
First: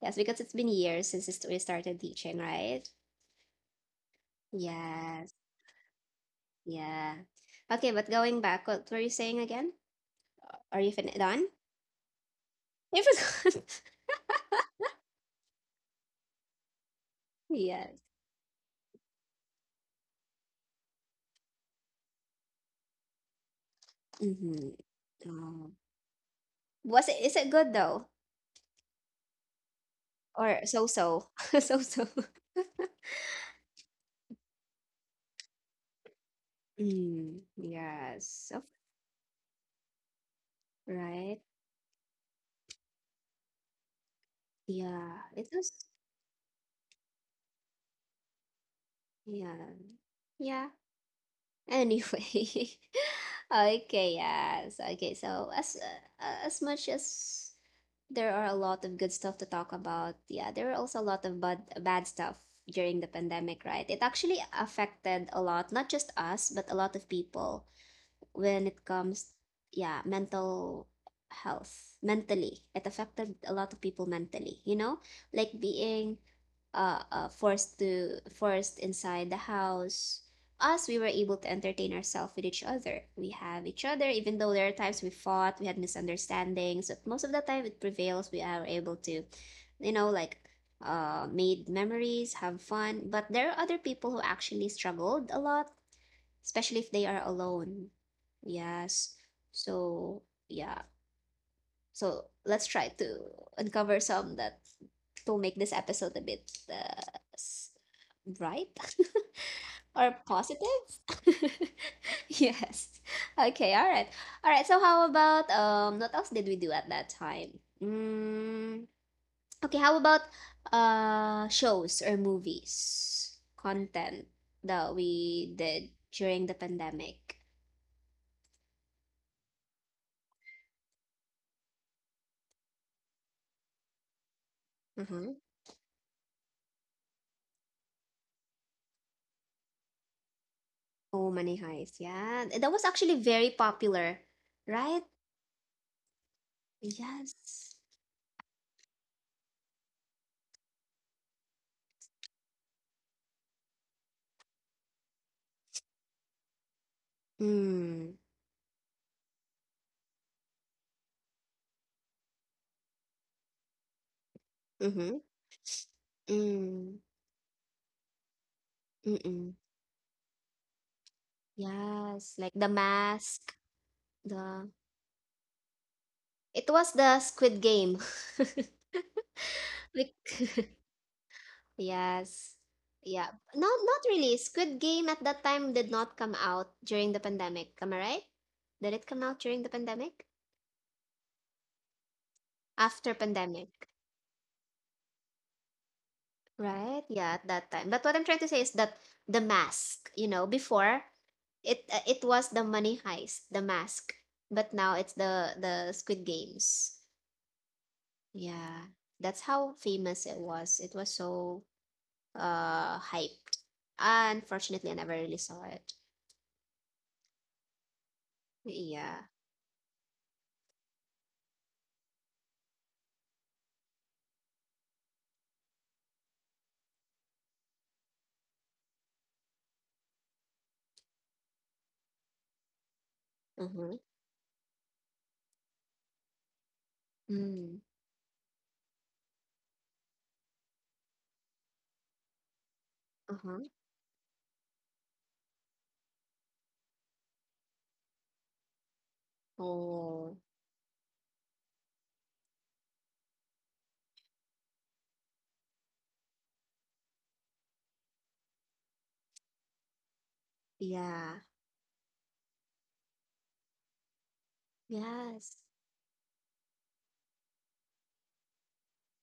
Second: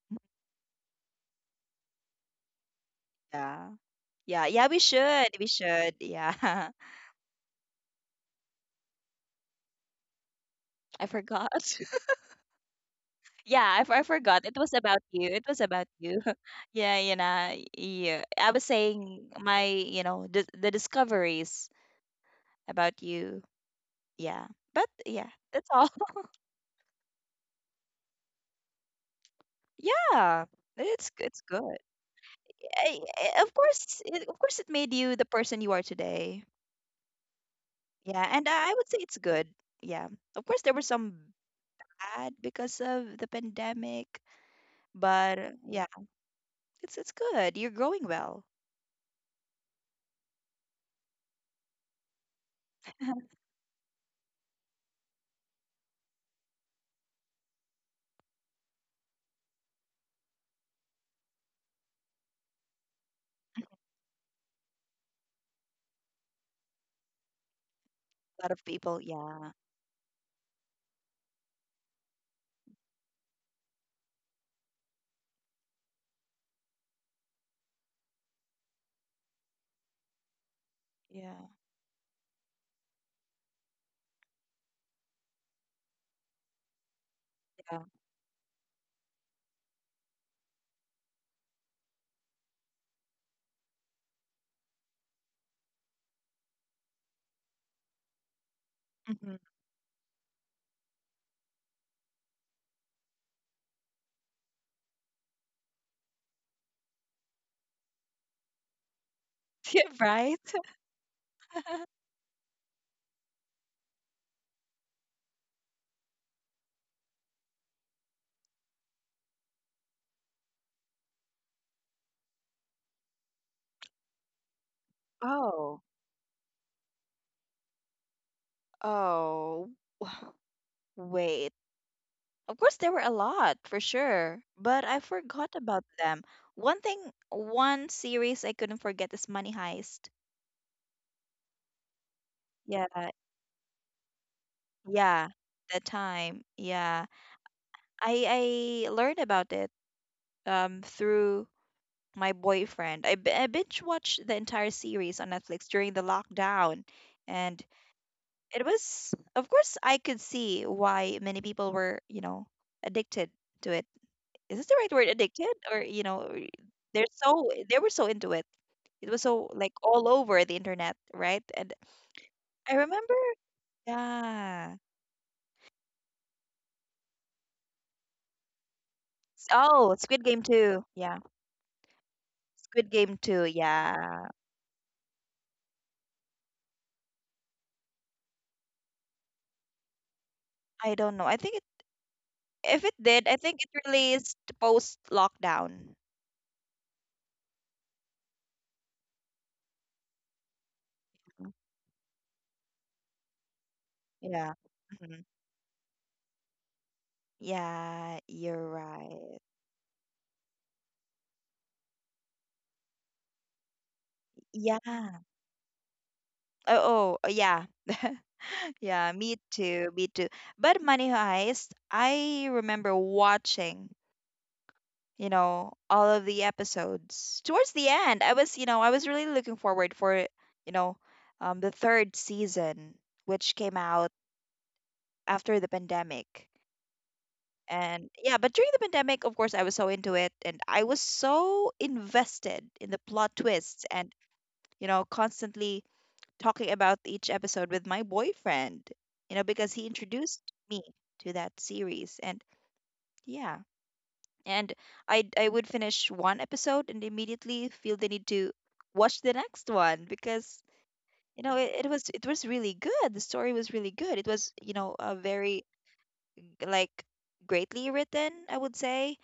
S1: Yes, because it's been years since it's- we started teaching, right?
S2: Yeah. Yeah. Yeah. We should.
S1: Yes.
S2: We should. Yeah.
S1: Yeah. Okay, but going back, what were you saying again? Are you fin
S2: I
S1: done?
S2: forgot.
S1: If it's good.
S2: Yeah, I forgot. It was about you. It was about you. Yeah,
S1: Yes.
S2: yeah. I was saying my, the discoveries about you. Yeah,
S1: Hmm.
S2: but yeah,
S1: Um,
S2: that's all.
S1: was it? Is it good though,
S2: Yeah,
S1: or so so,
S2: it's
S1: so
S2: good.
S1: so?
S2: Of course, of course, it made you the person you are today.
S1: Mm,
S2: Yeah,
S1: yes.
S2: and
S1: Oh,
S2: I would say it's good. Yeah, of course, there were some
S1: right.
S2: bad because of the pandemic,
S1: Yeah.
S2: but
S1: It was.
S2: yeah, it's good. You're growing well.
S1: Yeah. Yeah. Anyway. okay. Yes. Okay. So as much as there are a lot of good stuff to talk about, yeah, there were also a lot of bad bad stuff during the pandemic, right? It actually affected a lot, not just us, but a lot of people
S2: A lot
S1: when
S2: of
S1: it
S2: people,
S1: comes
S2: yeah,
S1: yeah mental health, mentally it affected a lot of people mentally, you know, like being forced to forced inside the house. Us, we were able to
S2: yeah,
S1: entertain ourselves with each other. We have each other, even though there are times we fought, we had misunderstandings, but most of the time it
S2: yeah.
S1: prevails. We are able to, you know, like made memories, have fun, but there are other people who actually struggled a lot, especially if they are alone. Yes.
S2: Mm-hmm.
S1: So, yeah. So, let's try to uncover some that to make this episode a bit s- bright
S2: Yeah,
S1: or
S2: right?
S1: positive. Yes. Okay, all right. All right, so how about what else did we do at that time? Mm, okay, how about shows or movies content that we
S2: Oh,
S1: did during the pandemic?
S2: oh, w- wait. Of course, there were a lot for sure, but I
S1: Mm-hmm.
S2: forgot about them. One thing, one series I couldn't forget is Money Heist.
S1: Oh, Money Heist. Yeah. That was
S2: Yeah,
S1: actually very popular, right?
S2: yeah, that time. Yeah,
S1: Yes.
S2: I learned about it through my boyfriend. I binge watched the entire series on Netflix during the lockdown, and
S1: Mm.
S2: it was, of course, I could see why many people were, addicted to it. Is this the right word,
S1: Mm-hmm.
S2: addicted, or
S1: Mm.
S2: they're so, they were so into it. It was so
S1: Mm-mm.
S2: like all over the internet, right? And
S1: Yes. Like the
S2: I remember,
S1: mask, the
S2: yeah.
S1: it was the Squid Game.
S2: Oh, squid
S1: Like
S2: game 2. Yeah,
S1: yes.
S2: squid game
S1: Yeah.
S2: 2.
S1: Not not
S2: Yeah,
S1: really. Squid Game at that time did not come out during the pandemic. Am I right? Did it come out during the pandemic?
S2: I don't know, I think it, if it
S1: After
S2: did, I think it
S1: pandemic.
S2: released post lockdown.
S1: Right? Yeah, at that time. But what I'm trying to say is that the mask, you know, before it it was the money heist, the mask,
S2: Yeah.
S1: but now it's
S2: Mhm.
S1: the Squid Games.
S2: Yeah, you're
S1: Yeah,
S2: right.
S1: that's how famous it was. It was so hyped. Unfortunately, I never
S2: Yeah.
S1: really saw it.
S2: Oh, oh yeah. Yeah,
S1: Yeah.
S2: me too, me too. But Money Heist, I remember watching, you know, all of the episodes. Towards the end, I was, you know, I was really looking forward for, you know, the third season, which came
S1: Mm-hmm.
S2: out after the pandemic.
S1: Mm.
S2: And yeah, but during the pandemic, of course, I was so into it and I was so invested in the plot
S1: Uh-huh.
S2: twists and, you know, constantly talking about each episode with my boyfriend, you know, because he
S1: Oh,
S2: introduced me to that series. And yeah, and I would finish one episode and immediately feel the need to watch the next one because,
S1: yeah.
S2: it was, it was really good. The story was really good. It was, you know, a
S1: Yes.
S2: very like greatly written, I would say.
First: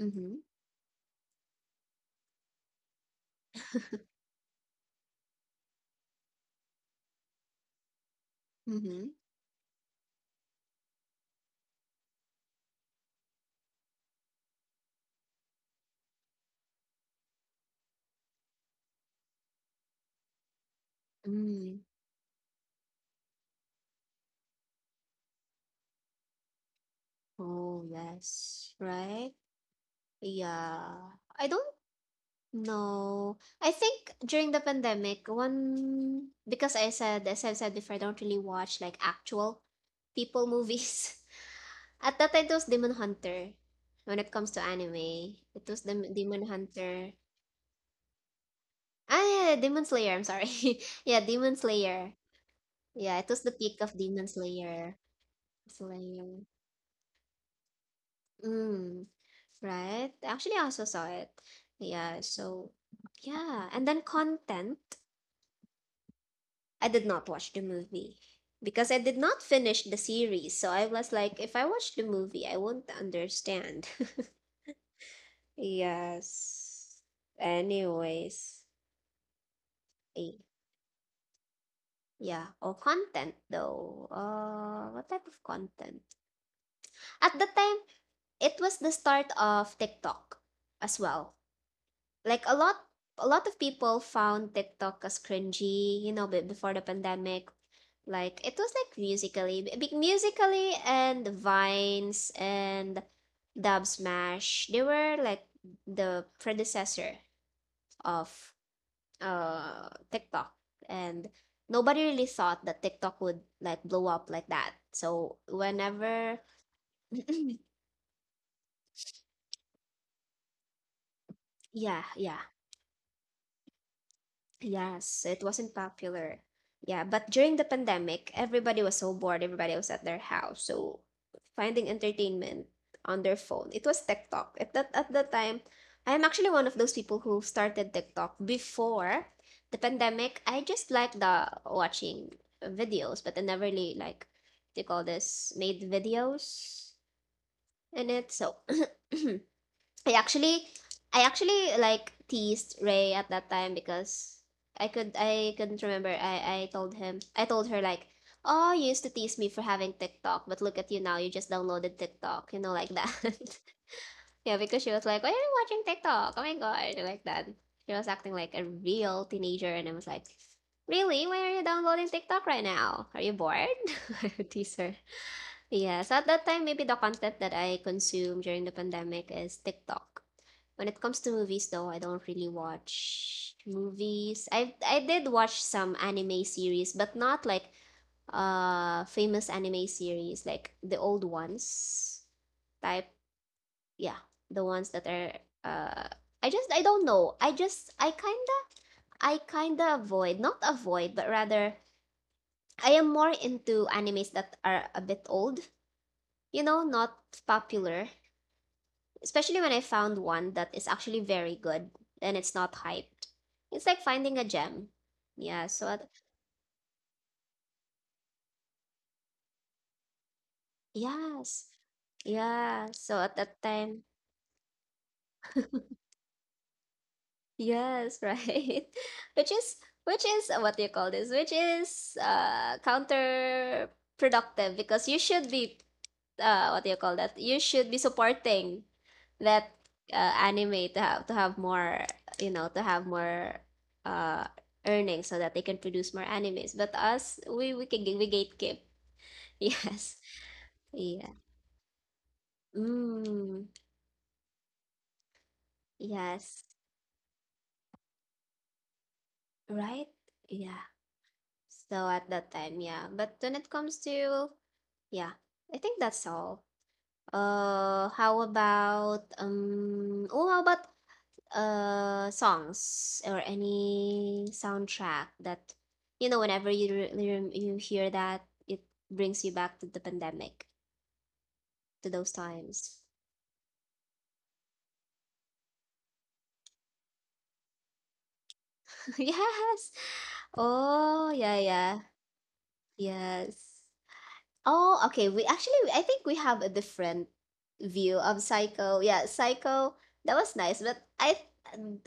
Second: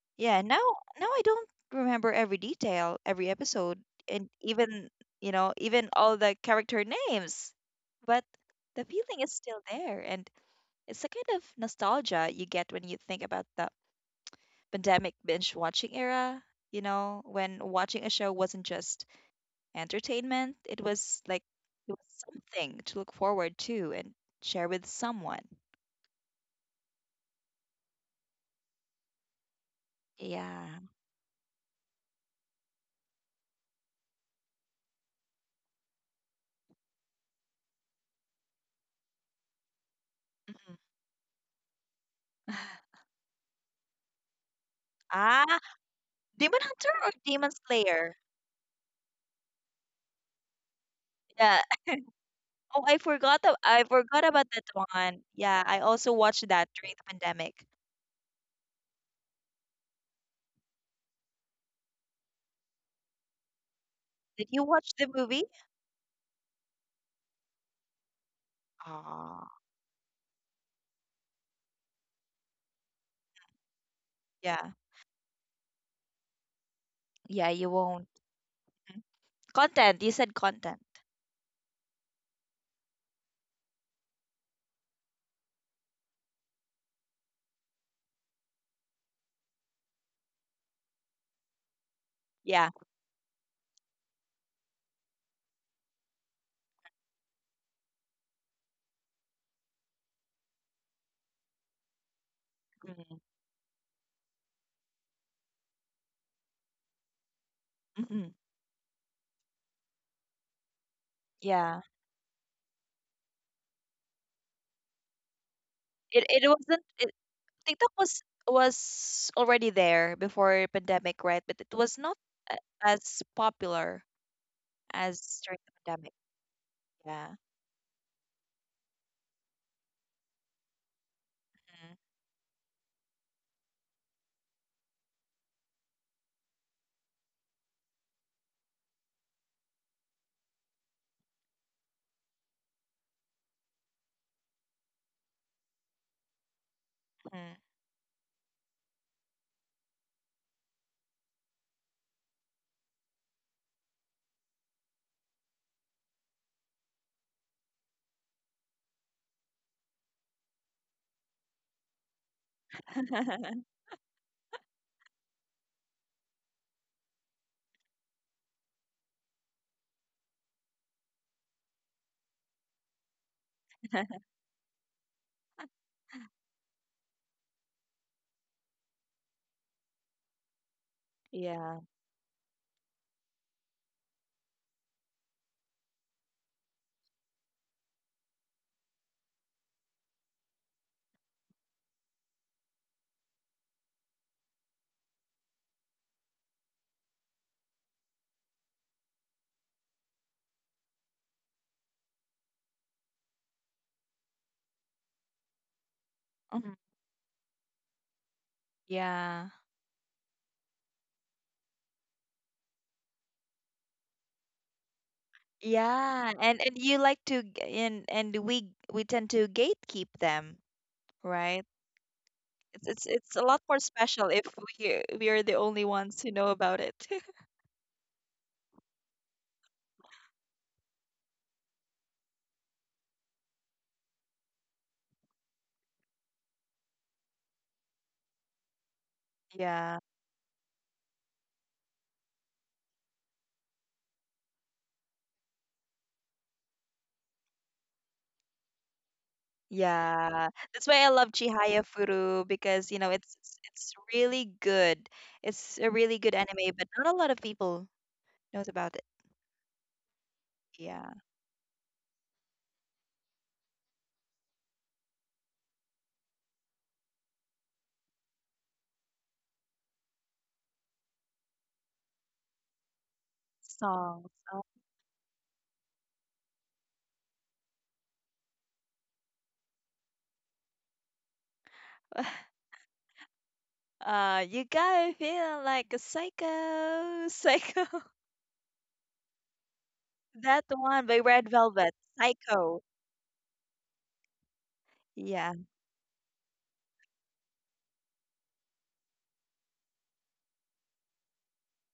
S1: Mm-hmm.
S2: Yeah, now, I don't remember every detail, every episode, and even, you know, even all the character names. But the
S1: Mm-hmm.
S2: feeling is still there, and it's the kind of nostalgia you get when you think about the pandemic binge watching era, you know, when watching a show wasn't just entertainment, it was like,
S1: Mm.
S2: it was something to look forward to and share with someone.
S1: Oh, yes. Right?
S2: Yeah.
S1: Yeah. I don't No, I think during the pandemic, one because I said, as I've said before, I don't really watch like actual people
S2: Mhm.
S1: movies. At that time, it was Demon Hunter. When it comes to anime, it
S2: Ah,
S1: was the Demon
S2: Demon Hunter
S1: Hunter.
S2: or Demon Slayer?
S1: Ah, yeah, yeah, Demon Slayer. I'm sorry. yeah, Demon
S2: Yeah.
S1: Slayer.
S2: Oh,
S1: Yeah, it was the peak
S2: I
S1: of Demon
S2: forgot about that
S1: Slayer.
S2: one. Yeah, I also
S1: Slayer.
S2: watched that during the pandemic.
S1: Mm, right? Actually, I also saw it. Yeah, so yeah, and then
S2: Did you
S1: content.
S2: watch the movie?
S1: I did not watch the movie because I did not
S2: Ah,
S1: finish the series. So I was like, if I watch the movie, I won't understand.
S2: yeah.
S1: yes.
S2: Yeah, you won't.
S1: Anyways,
S2: Mm. Content. You
S1: eh,
S2: said content.
S1: yeah. Oh, content though. What type of content? At the time, it was the start of TikTok as well. Like
S2: Yeah.
S1: a lot of people found TikTok as cringy, you know, before the pandemic. Like it was like musically, big musically and Vines and
S2: Mm,
S1: Dub Smash. They were like the predecessor of
S2: mhm.
S1: TikTok, and
S2: Yeah.
S1: nobody really thought that TikTok would like blow up like that. So
S2: It
S1: whenever,
S2: it wasn't it, TikTok was already there before pandemic, right? But it was
S1: yeah,
S2: not
S1: yeah,
S2: as popular as
S1: yes, it
S2: during the
S1: wasn't
S2: pandemic.
S1: popular. Yeah, but
S2: Yeah.
S1: during the pandemic, everybody was so bored. Everybody was at their house, so finding entertainment on their phone. It was TikTok. At that time, I am actually one of those people who started TikTok before the pandemic. I just like the watching videos, but I never really like they call this made videos
S2: Mhm,
S1: in it. So I actually I actually like teased Ray at that time because I couldn't remember. I told him I told her like, "Oh, you used to tease me for having TikTok, but look at you now. You just downloaded TikTok." You know, like that.
S2: mhm.
S1: yeah, because she was like, "Why are you watching TikTok? Oh my god!" Like that. She was acting like a real teenager, and I was like, "Really? Why are you downloading TikTok right now? Are you bored?" I would tease her. Yeah. So at that time, maybe the content that I consume during the pandemic is TikTok. When it comes to movies,
S2: Yeah.
S1: though, I don't really watch movies. I did watch some anime series, but not like famous anime series, like the old ones type. Yeah, the ones that are uh I just I don't know. I just I kinda avoid, not avoid, but rather I am more into animes that are a bit old, you
S2: Mhm.
S1: know, not popular,
S2: Yeah.
S1: especially when I found one that is actually very good and it's not hyped. It's like finding a gem. Yeah, so
S2: Yeah, and you like to g- and we tend to gatekeep them,
S1: yes.
S2: right?
S1: Yeah,
S2: It's it's
S1: so at
S2: it's a
S1: that
S2: lot more
S1: time,
S2: special if we are the only ones who know about it.
S1: yes, right. Which is which is what do you call this? Which is counterproductive because you should be what do you call that? You should be supporting that,
S2: Yeah,
S1: anime, to have more, you know, to have more uh earnings so that they can produce more animes. But us, we can we gatekeep. Yes.
S2: yeah. That's why I love
S1: Yeah.
S2: Chihaya Furu because, you know, it's it's
S1: Mm,
S2: it's really good. It's a really good
S1: yes.
S2: anime, but not a lot of people knows about it.
S1: Right? Yeah.
S2: Yeah,
S1: So at that time, yeah. But when it comes to, yeah, I think that's all. How about songs or
S2: songs.
S1: any
S2: Oh.
S1: soundtrack that, whenever you you hear that, it brings you back to the pandemic, to those times.
S2: You gotta feel like a psycho, psycho.
S1: Yes.
S2: That one
S1: Oh,
S2: by
S1: yeah,
S2: Red
S1: yeah.
S2: Velvet, Psycho.
S1: Yes. Oh, okay, we actually,
S2: Yeah.
S1: I think we have a different view of Psycho. Yeah, Psycho, that was nice, but I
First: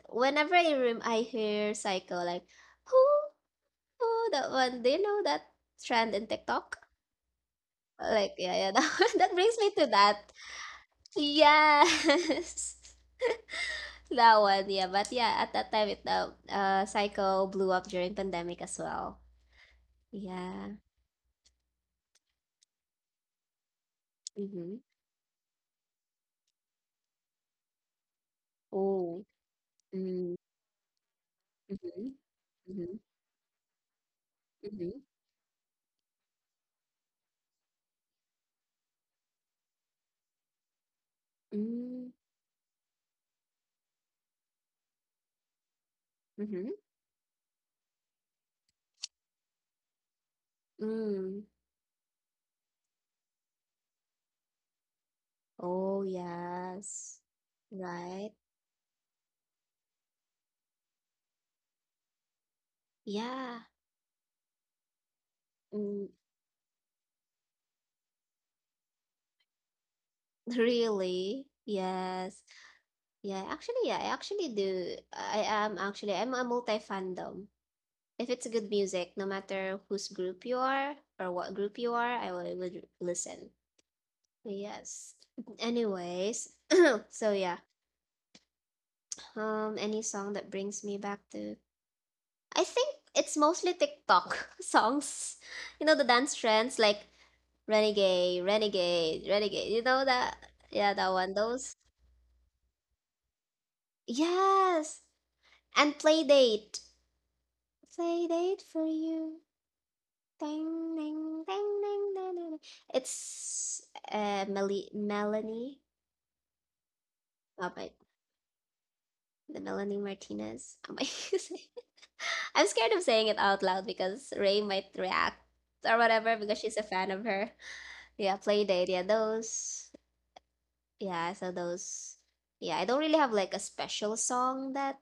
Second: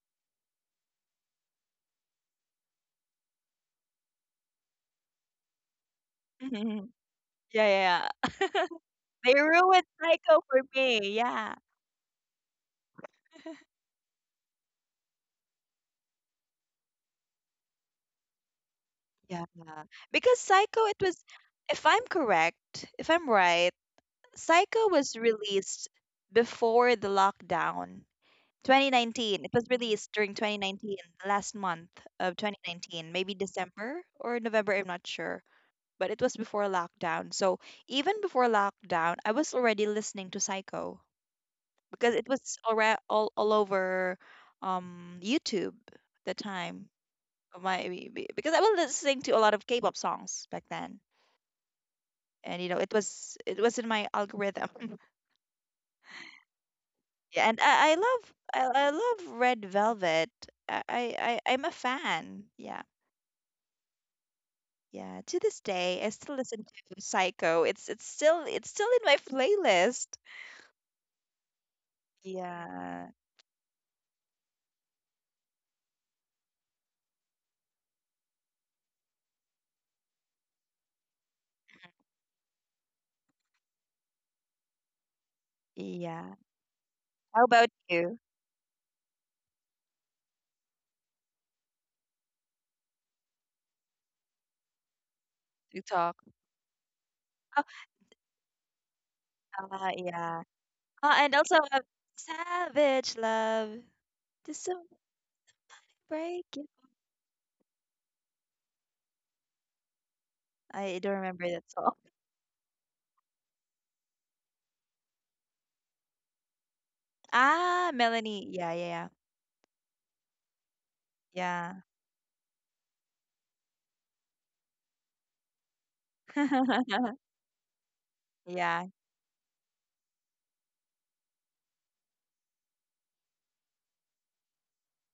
S1: whenever I hear Psycho, like, who? Oh, that one. Do you know that trend in TikTok?
S2: Yeah, yeah, yeah.
S1: Like, yeah, yeah. That,
S2: They
S1: that brings me
S2: ruined
S1: to that.
S2: Psycho for me. Yeah.
S1: Yes. That one, yeah. But yeah, at that time, it Psycho blew up during pandemic as well.
S2: Yeah. Because
S1: Yeah.
S2: Psycho, it was, if I'm correct, if I'm right,
S1: Mm-hmm.
S2: Psycho was released before the lockdown.
S1: Oh.
S2: 2019. It was released during
S1: Mm.
S2: 2019, the last month
S1: Mm-hmm.
S2: of
S1: Mm-hmm.
S2: 2019, maybe December or November, I'm not
S1: Mm-hmm.
S2: sure. But it was before lockdown. So even before lockdown, I was already listening to Psycho, because
S1: Mm.
S2: it was already all over YouTube the
S1: Mm-hmm.
S2: time of my because I was listening to a lot of K-pop songs back then,
S1: Mm.
S2: and you know it was, it was in my algorithm.
S1: Oh yes.
S2: Yeah, and
S1: Right.
S2: I love Red Velvet. I, I I'm a fan. Yeah,
S1: Yeah.
S2: yeah, to this day I
S1: Mm.
S2: still listen to Psycho. It's still in my playlist.
S1: Really? Yes.
S2: Yeah.
S1: Yeah. Actually, yeah, I actually do. I am actually I'm a multi fandom. If it's good music, no matter whose group you are or what group you are, I will listen. Yes.
S2: Yeah,
S1: Anyways,
S2: how
S1: so
S2: about
S1: yeah.
S2: you?
S1: Any song that brings me back to, I think it's mostly TikTok songs.
S2: You
S1: You know
S2: talk.
S1: the dance trends like
S2: Oh,
S1: Renegade, Renegade, Renegade. You know
S2: yeah.
S1: that? Yeah,
S2: Oh,
S1: that
S2: and
S1: one.
S2: also,
S1: Those.
S2: Savage Love. This song
S1: Yes. And
S2: break it.
S1: Playdate. Playdate for you.
S2: I
S1: Ding,
S2: don't remember
S1: ding, ding,
S2: that song.
S1: ding, ding, ding, ding. It's Meli Melanie. Oh
S2: Ah,
S1: my,
S2: Melanie. Yeah, yeah, yeah.
S1: the Melanie Martinez. Am I
S2: Yeah.
S1: I'm scared of saying it out loud because Ray might react or whatever because she's a fan of her. Yeah,
S2: Yeah.
S1: Playdate. Yeah, those. Yeah, so those. Yeah, I don't really have like a special song that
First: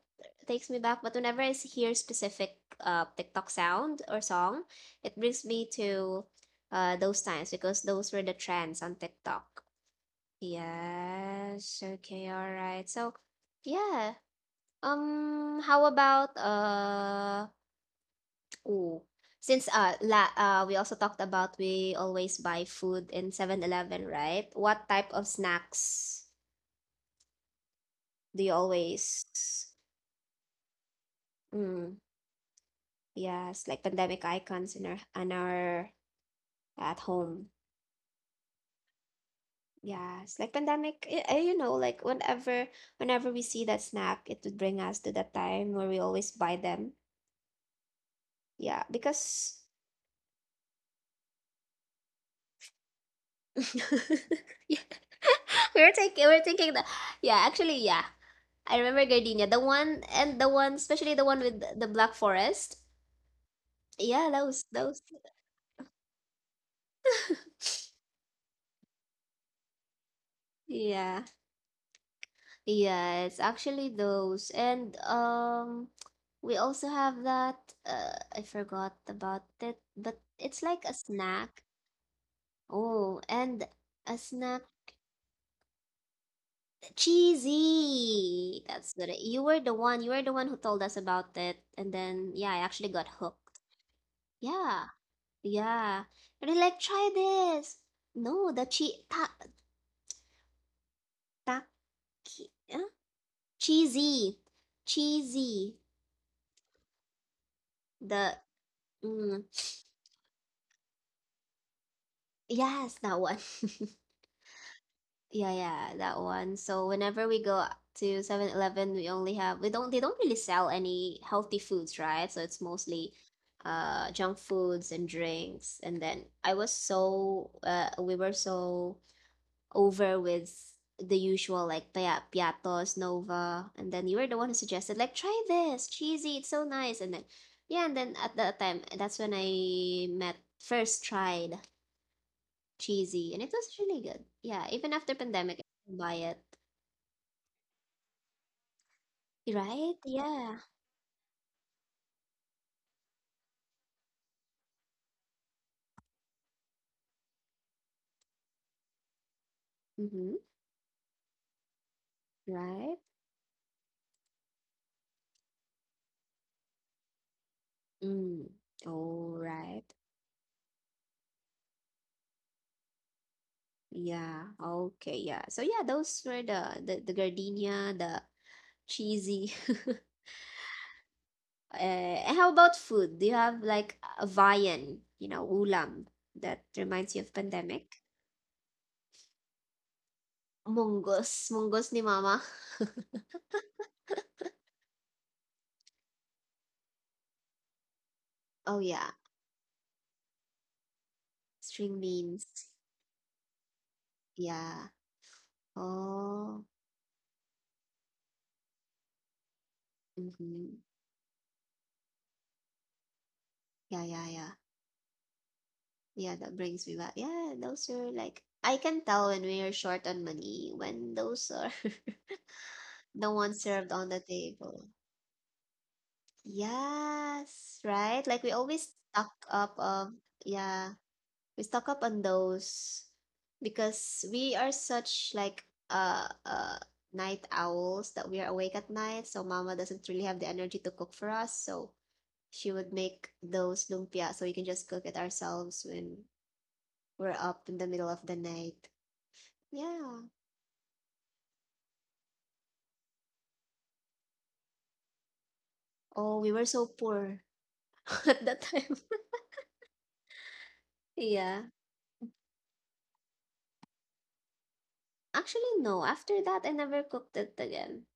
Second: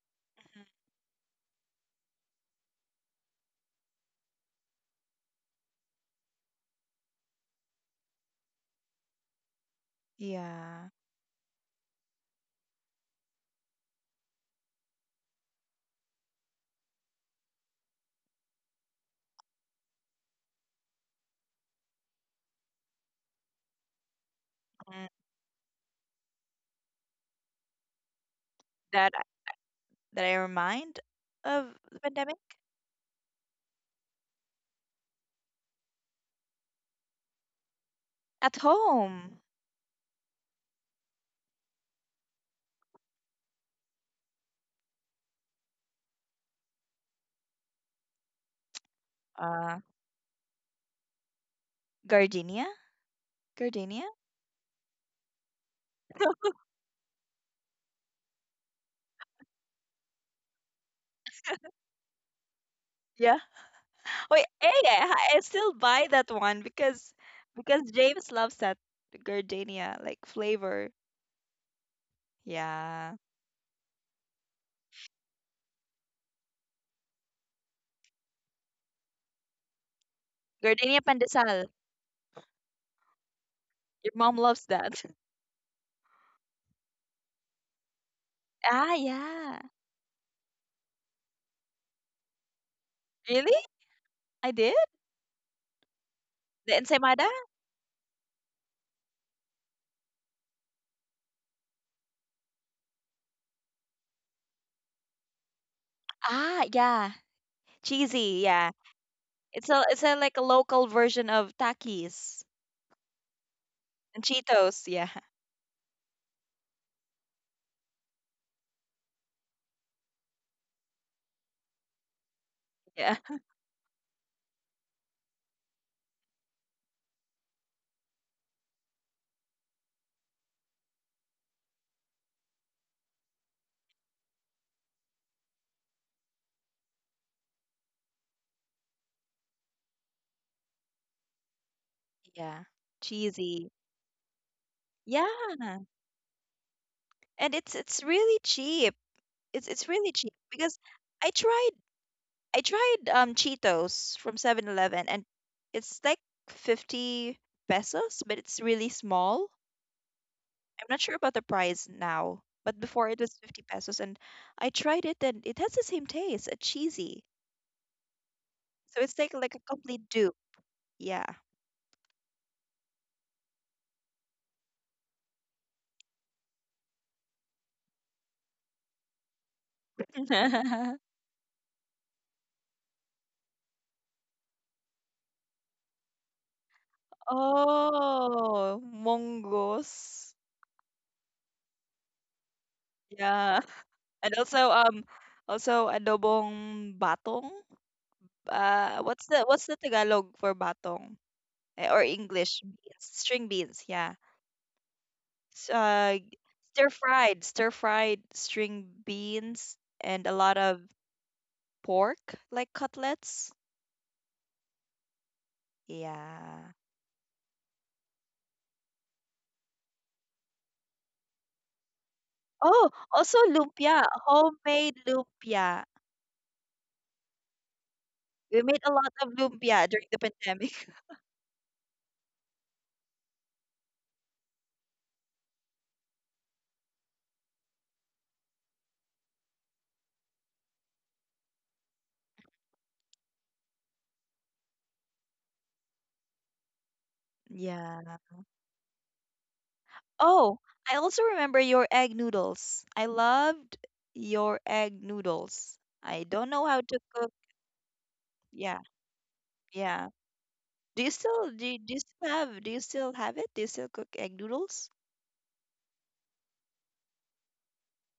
S1: takes me back, but whenever I hear specific TikTok sound or song, it brings me to, those times because those were the trends on TikTok.
S2: Yeah.
S1: Yes. Okay. All right. So, yeah. How about? Ooh. Since la we also talked about, we always buy food in 7-Eleven, right? What
S2: Mm.
S1: type of snacks do you
S2: That I-
S1: always?
S2: that I remind of
S1: Mm,
S2: the pandemic
S1: yes, like pandemic icons in our at home.
S2: at home.
S1: Yes, like pandemic. You know, like whenever, we see that snack, it would bring us to that time where we always buy them. Yeah, because
S2: Uh, gardenia, gardenia.
S1: yeah. We're thinking that, yeah, actually, yeah, I remember gardenia, the one, and the one, especially the one with the black forest.
S2: Yeah.
S1: Yeah,
S2: Wait,
S1: those
S2: hey,
S1: those
S2: I still buy that one because because James loves that gardenia like flavor.
S1: Yeah,
S2: Yeah,
S1: yeah. It's actually those, and we also have that, I forgot about it, but it's like a
S2: gardenia
S1: snack.
S2: pandesal.
S1: Oh. And
S2: Your
S1: a
S2: mom
S1: snack.
S2: loves that.
S1: Cheesy.
S2: Ah,
S1: That's good. You
S2: yeah.
S1: were the one. You were the one who told us about it, and then yeah, I actually got
S2: Really?
S1: hooked.
S2: I did?
S1: Yeah, yeah. And they're
S2: The
S1: like, try
S2: ensaymada?
S1: this. No, the che ta ta ki- huh? Cheesy, cheesy.
S2: Ah, yeah. Cheesy,
S1: The
S2: yeah.
S1: mm,
S2: It's a like a local version of Takis
S1: yes, that one.
S2: and Cheetos, yeah.
S1: Yeah, yeah, that one. So whenever we go to 7-Eleven, we only have we don't they don't really sell any healthy foods, right? So it's mostly
S2: Yeah.
S1: junk foods and drinks. And then I was so we were so over with the usual, like, Piatos, Nova, and then you were the one who suggested, like, try this, cheesy, it's so nice. And then, yeah, and then at that time, that's when I met first tried
S2: Yeah.
S1: cheesy, and it
S2: Cheesy.
S1: was really good. Yeah, even after
S2: Yeah.
S1: pandemic, I still buy it.
S2: And it's really cheap. It's
S1: Right?
S2: really cheap
S1: Yeah.
S2: because I tried I tried Cheetos from 7-Eleven, and it's like 50 pesos, but it's really small.
S1: Mm-hmm.
S2: I'm not sure about the price now, but
S1: Right?
S2: before it was 50 pesos and I tried it and it has the same taste, a cheesy.
S1: Mm.
S2: So it's like
S1: All
S2: like a
S1: right.
S2: complete dupe. Yeah.
S1: Yeah. Okay. Yeah. So yeah, those were the gardenia, the cheesy. How about food? Do you have like a viand, you know, ulam that reminds you of pandemic?
S2: Oh, mongoose.
S1: Mungus. Mungus ni mama.
S2: Yeah. And also also adobong batong.
S1: Oh
S2: Uh,
S1: yeah.
S2: what's the Tagalog for batong? Eh,
S1: String
S2: or English
S1: beans.
S2: beans, string beans, yeah.
S1: Yeah.
S2: S- Uh
S1: Oh.
S2: stir fried string beans and a lot
S1: Mm-hmm.
S2: of pork like cutlets.
S1: Yeah, yeah, yeah. Yeah, that
S2: Yeah.
S1: brings me back. Yeah, those are, like, I can tell when we are short on money when those are
S2: Oh,
S1: the
S2: also
S1: ones served
S2: lumpia,
S1: on the table.
S2: homemade lumpia.
S1: Yes, right? Like we
S2: We made a
S1: always
S2: lot of
S1: stock up
S2: lumpia during
S1: of,
S2: the pandemic.
S1: yeah, we stock up on those because we are such, like, night owls that we are awake at night, so mama doesn't really have the energy to cook for us, so she would make those lumpia so we can just cook it ourselves when we're up in the
S2: Yeah.
S1: middle of the night. Yeah.
S2: Oh, I also remember your egg noodles. I loved your egg noodles. I
S1: Oh,
S2: don't
S1: we
S2: know
S1: were
S2: how
S1: so
S2: to cook.
S1: poor at that
S2: Yeah,
S1: time.
S2: yeah. Do you still,
S1: yeah.
S2: do you still have, do you still have it? Do you still cook egg noodles?
S1: Actually, no. After that, I never cooked it again.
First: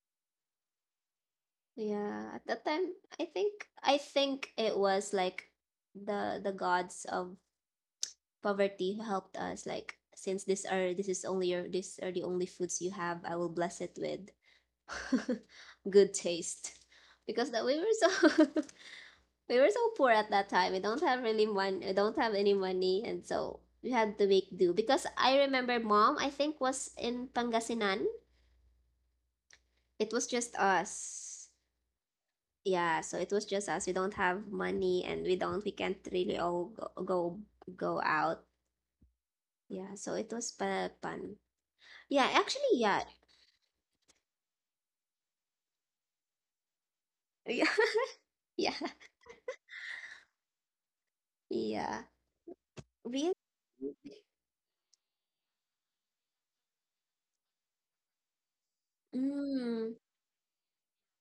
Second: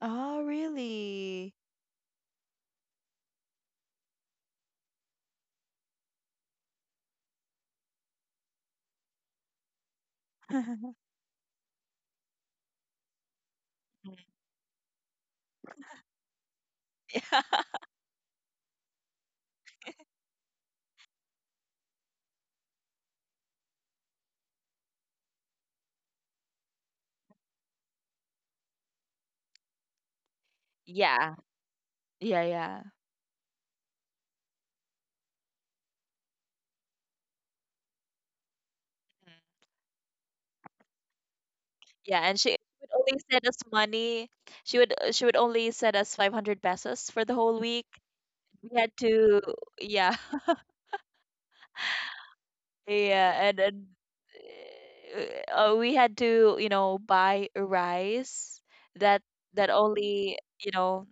S2: Oh, really?
S1: Yeah. At that time, I think I think it was like the gods of poverty who helped us. Like, since this are this is only your these are the only foods you have, I will bless it with good taste, because, that we were so we were so poor at that time. We don't have really money. We don't have any money, and so we had to make do. Because I remember mom, I think, was in Pangasinan. It was just
S2: Yeah.
S1: us.
S2: Yeah. Yeah, yeah.
S1: Yeah, so it was just us. We don't have money, and we don't. We can't really all go out. Yeah, so it was fun. Yeah,
S2: Yeah, and she
S1: actually,
S2: would
S1: yeah,
S2: only send us money. She would, she would only send us 500 pesos for the
S1: yeah,
S2: whole week.
S1: yeah,
S2: We had to, yeah.
S1: yeah. Really.
S2: Yeah, and we had to, you know, buy rice that, that
S1: Mm,
S2: only, you know,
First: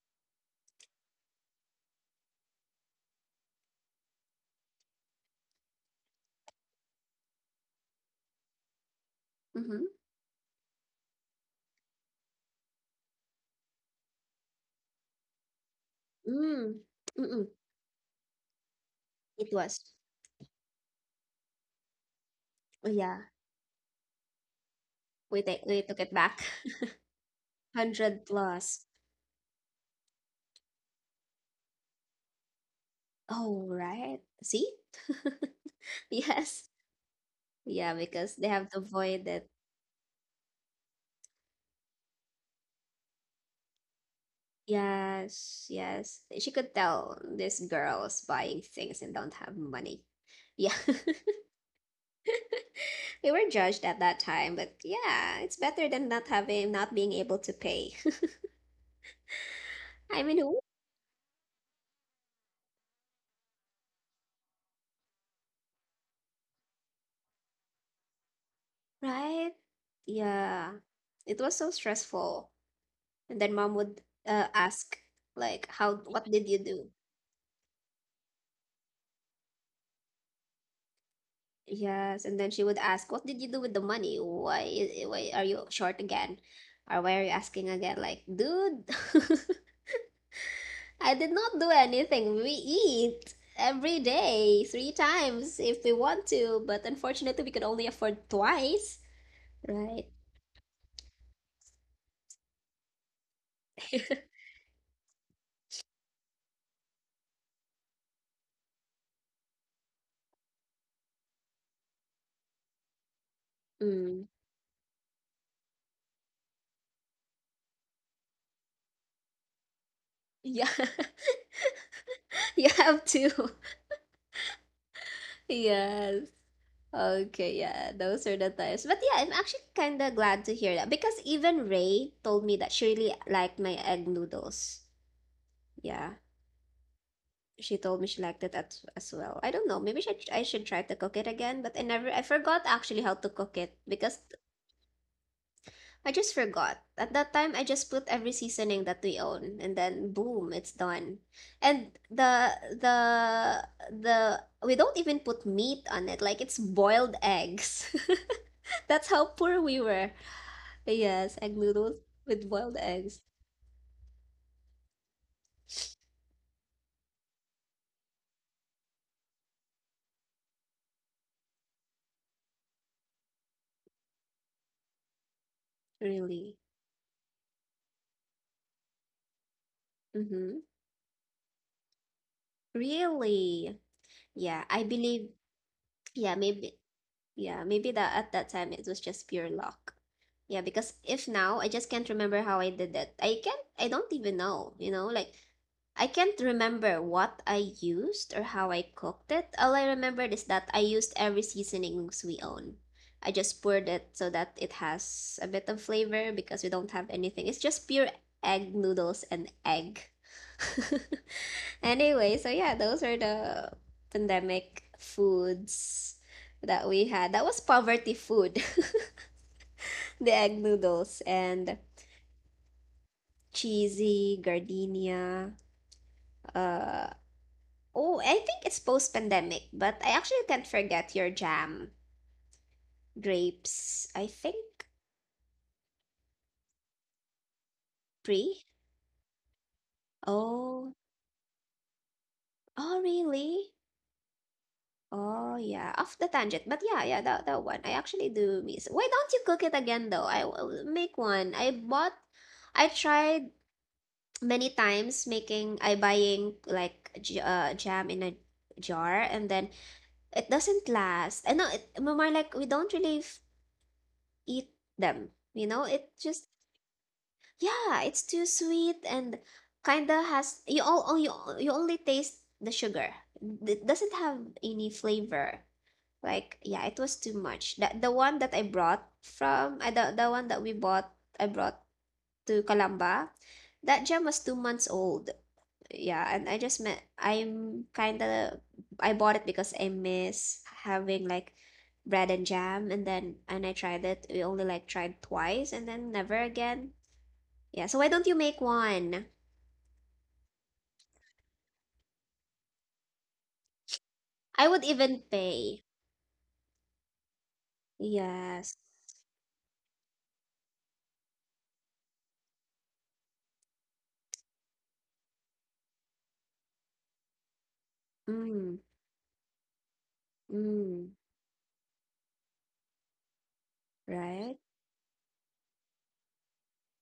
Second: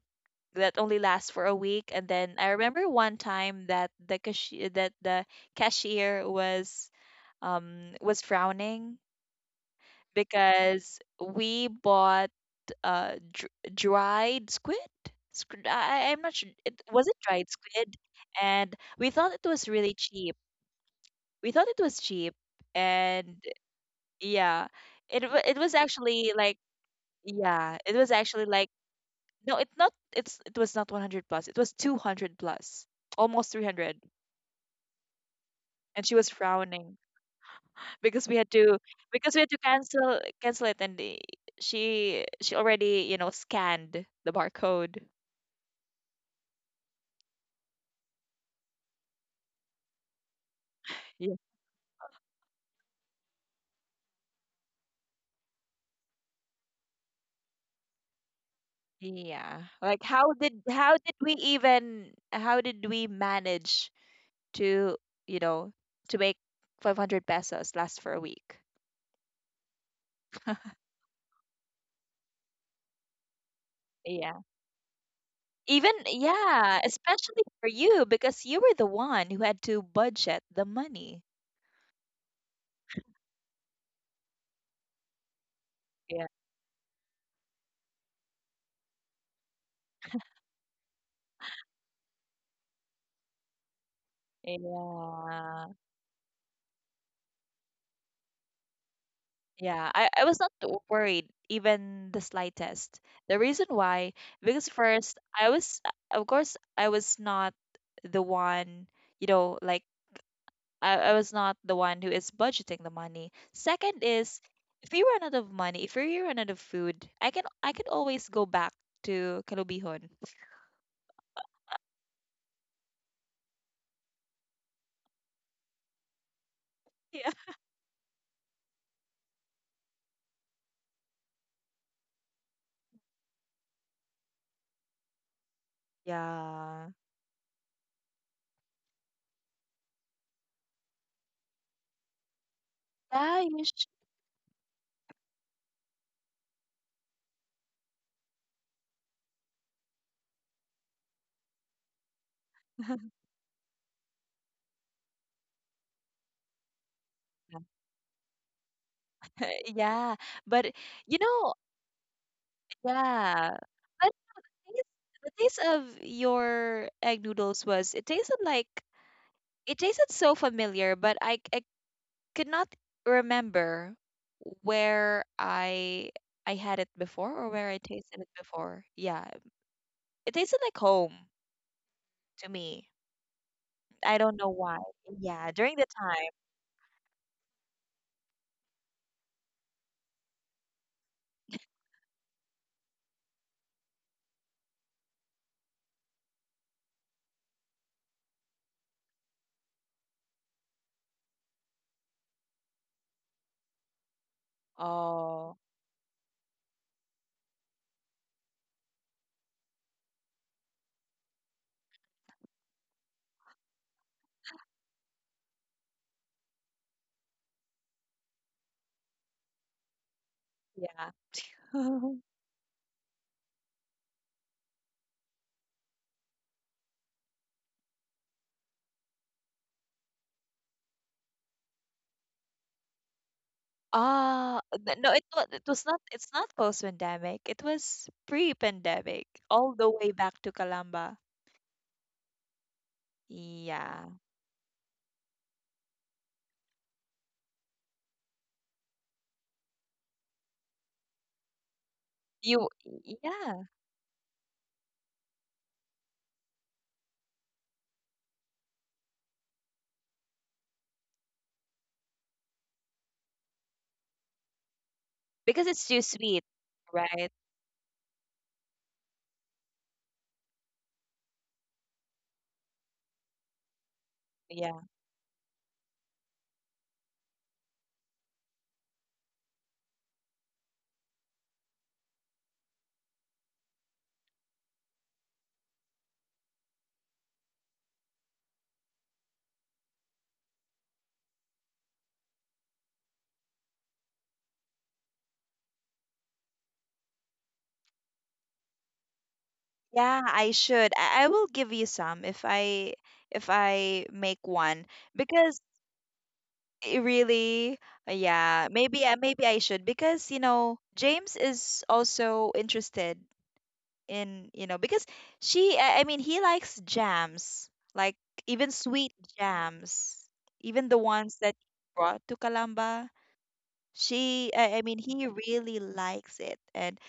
S2: that only lasts for a week. And then I remember one time that the cashier, that the cashier was frowning
S1: mm-hmm,
S2: because we bought dried squid. Squid, I'm not sure.
S1: mm,
S2: It, was it
S1: mm-mm.
S2: dried squid? And we thought it
S1: It
S2: was
S1: was.
S2: really cheap. We thought it was cheap,
S1: Oh, yeah,
S2: and yeah, it was
S1: we took it
S2: actually
S1: back.
S2: like, yeah, it was
S1: 100
S2: actually like,
S1: plus.
S2: no, it's not. It's, it was not 100 plus. It was 200 plus, almost
S1: Oh,
S2: 300.
S1: right. See?
S2: And she was
S1: Yes.
S2: frowning
S1: Yeah,
S2: because
S1: because
S2: we
S1: they
S2: had
S1: have to
S2: to
S1: avoid
S2: because we
S1: it.
S2: had to cancel it, and she already, you know, scanned the barcode.
S1: Yes, yes. She could tell this girl's buying things and don't have money. Yeah. We were judged at that time, but yeah, it's better than not having, not being able to pay.
S2: Yeah. Like
S1: I
S2: how
S1: mean, who?
S2: did, we even, how did we manage to, you know, to make 500 pesos last for a week?
S1: Right? Yeah. It was so stressful. And then mom would,
S2: Yeah.
S1: ask, like,
S2: Even
S1: how, what did you
S2: yeah,
S1: do?
S2: especially for you because you were the one who had to budget the money.
S1: Yes, and then she would ask, "What did you do with the money? Why are you short
S2: Yeah.
S1: again? Or why are you asking again?" Like, dude, I did not do anything. We eat every day, three times
S2: Yeah.
S1: if we want to, but unfortunately, we could only afford twice,
S2: Yeah.
S1: right?
S2: I was not worried even the slightest. The reason why, because first I was, of course I was not the one, you know, like I was not the one who is budgeting the money. Second
S1: Mm.
S2: is, if we run out of money, if we run out of food, I could always go back to Kalubihon.
S1: Yeah, you have to. Yes.
S2: Yeah.
S1: Okay, yeah, those are the times. But yeah, I'm actually kind of glad to hear that because even Ray told me that she really liked my egg noodles. Yeah.
S2: Yeah.
S1: She told me she liked it, as well. I don't know. Maybe I should try to cook it again, but I never, I forgot actually how to
S2: Yeah,
S1: cook
S2: you
S1: it
S2: sh-
S1: because I just forgot. At that time, I just put every seasoning that we own, and then boom, it's done. And the the we don't even put meat on it. Like, it's boiled eggs. That's how poor we were.
S2: yeah. But you
S1: Yes, egg
S2: know,
S1: noodles with boiled eggs.
S2: yeah. But taste- The taste of your egg noodles was it tasted like it tasted so familiar, but I could not remember where I
S1: Really.
S2: I had it before or where I tasted it before. Yeah, it
S1: Mm-hmm.
S2: tasted like home to me.
S1: Really.
S2: I don't
S1: Yeah,
S2: know
S1: I
S2: why.
S1: believe.
S2: Yeah, during the
S1: Yeah,
S2: time.
S1: maybe. Yeah, maybe that at that time it was just pure luck. Yeah, because if now I just can't remember how I did that. I don't even know, you know, like, I can't remember what I used or how I cooked it. All I remembered is that I used every seasonings we own. I just poured it so that it has a bit of
S2: Oh,
S1: flavor because we don't have anything. It's just pure egg noodles and egg. Anyway, so yeah, those are the pandemic foods that we had. That was poverty food. The egg noodles
S2: yeah.
S1: and cheesy gardenia. Uh, oh, I think it's post-pandemic, but I actually can't forget your jam. Grapes, I think.
S2: No, it was not. It's not post-pandemic. It
S1: Pre.
S2: was pre-pandemic, all the way back
S1: Oh,
S2: to Kalamba.
S1: oh really?
S2: Yeah,
S1: Oh yeah, off the tangent, but yeah, yeah, that one. I actually do miss. Why don't you cook it again though? I will make one. I
S2: you.
S1: tried
S2: Yeah,
S1: many times making. I buying like jam in a jar, and then it doesn't last. I know it more, like, we don't really eat them. You know,
S2: because
S1: it
S2: it's too
S1: just,
S2: sweet, right?
S1: yeah, it's too sweet and kinda has, you all- you only taste the sugar. It doesn't have any
S2: Yeah.
S1: flavor. Like, yeah, it was too much. The one that I brought from, the one that we bought, I brought to Kalamba, that jam was 2 months old, yeah, and I just met I'm kind of, I bought it because I miss having, like, bread and jam, and then, and I tried it. We only like tried twice and then never again. Yeah, so why don't you make one?
S2: Yeah, I should. I will give you some if I make
S1: I
S2: one
S1: would even
S2: because
S1: pay.
S2: it really, yeah,
S1: Yes.
S2: maybe I should because you know James is also interested in you know because she I mean he likes jams like even
S1: Mm,
S2: sweet jams, even the
S1: mm,
S2: ones that you brought to Kalamba. She
S1: right?
S2: I mean He really likes it and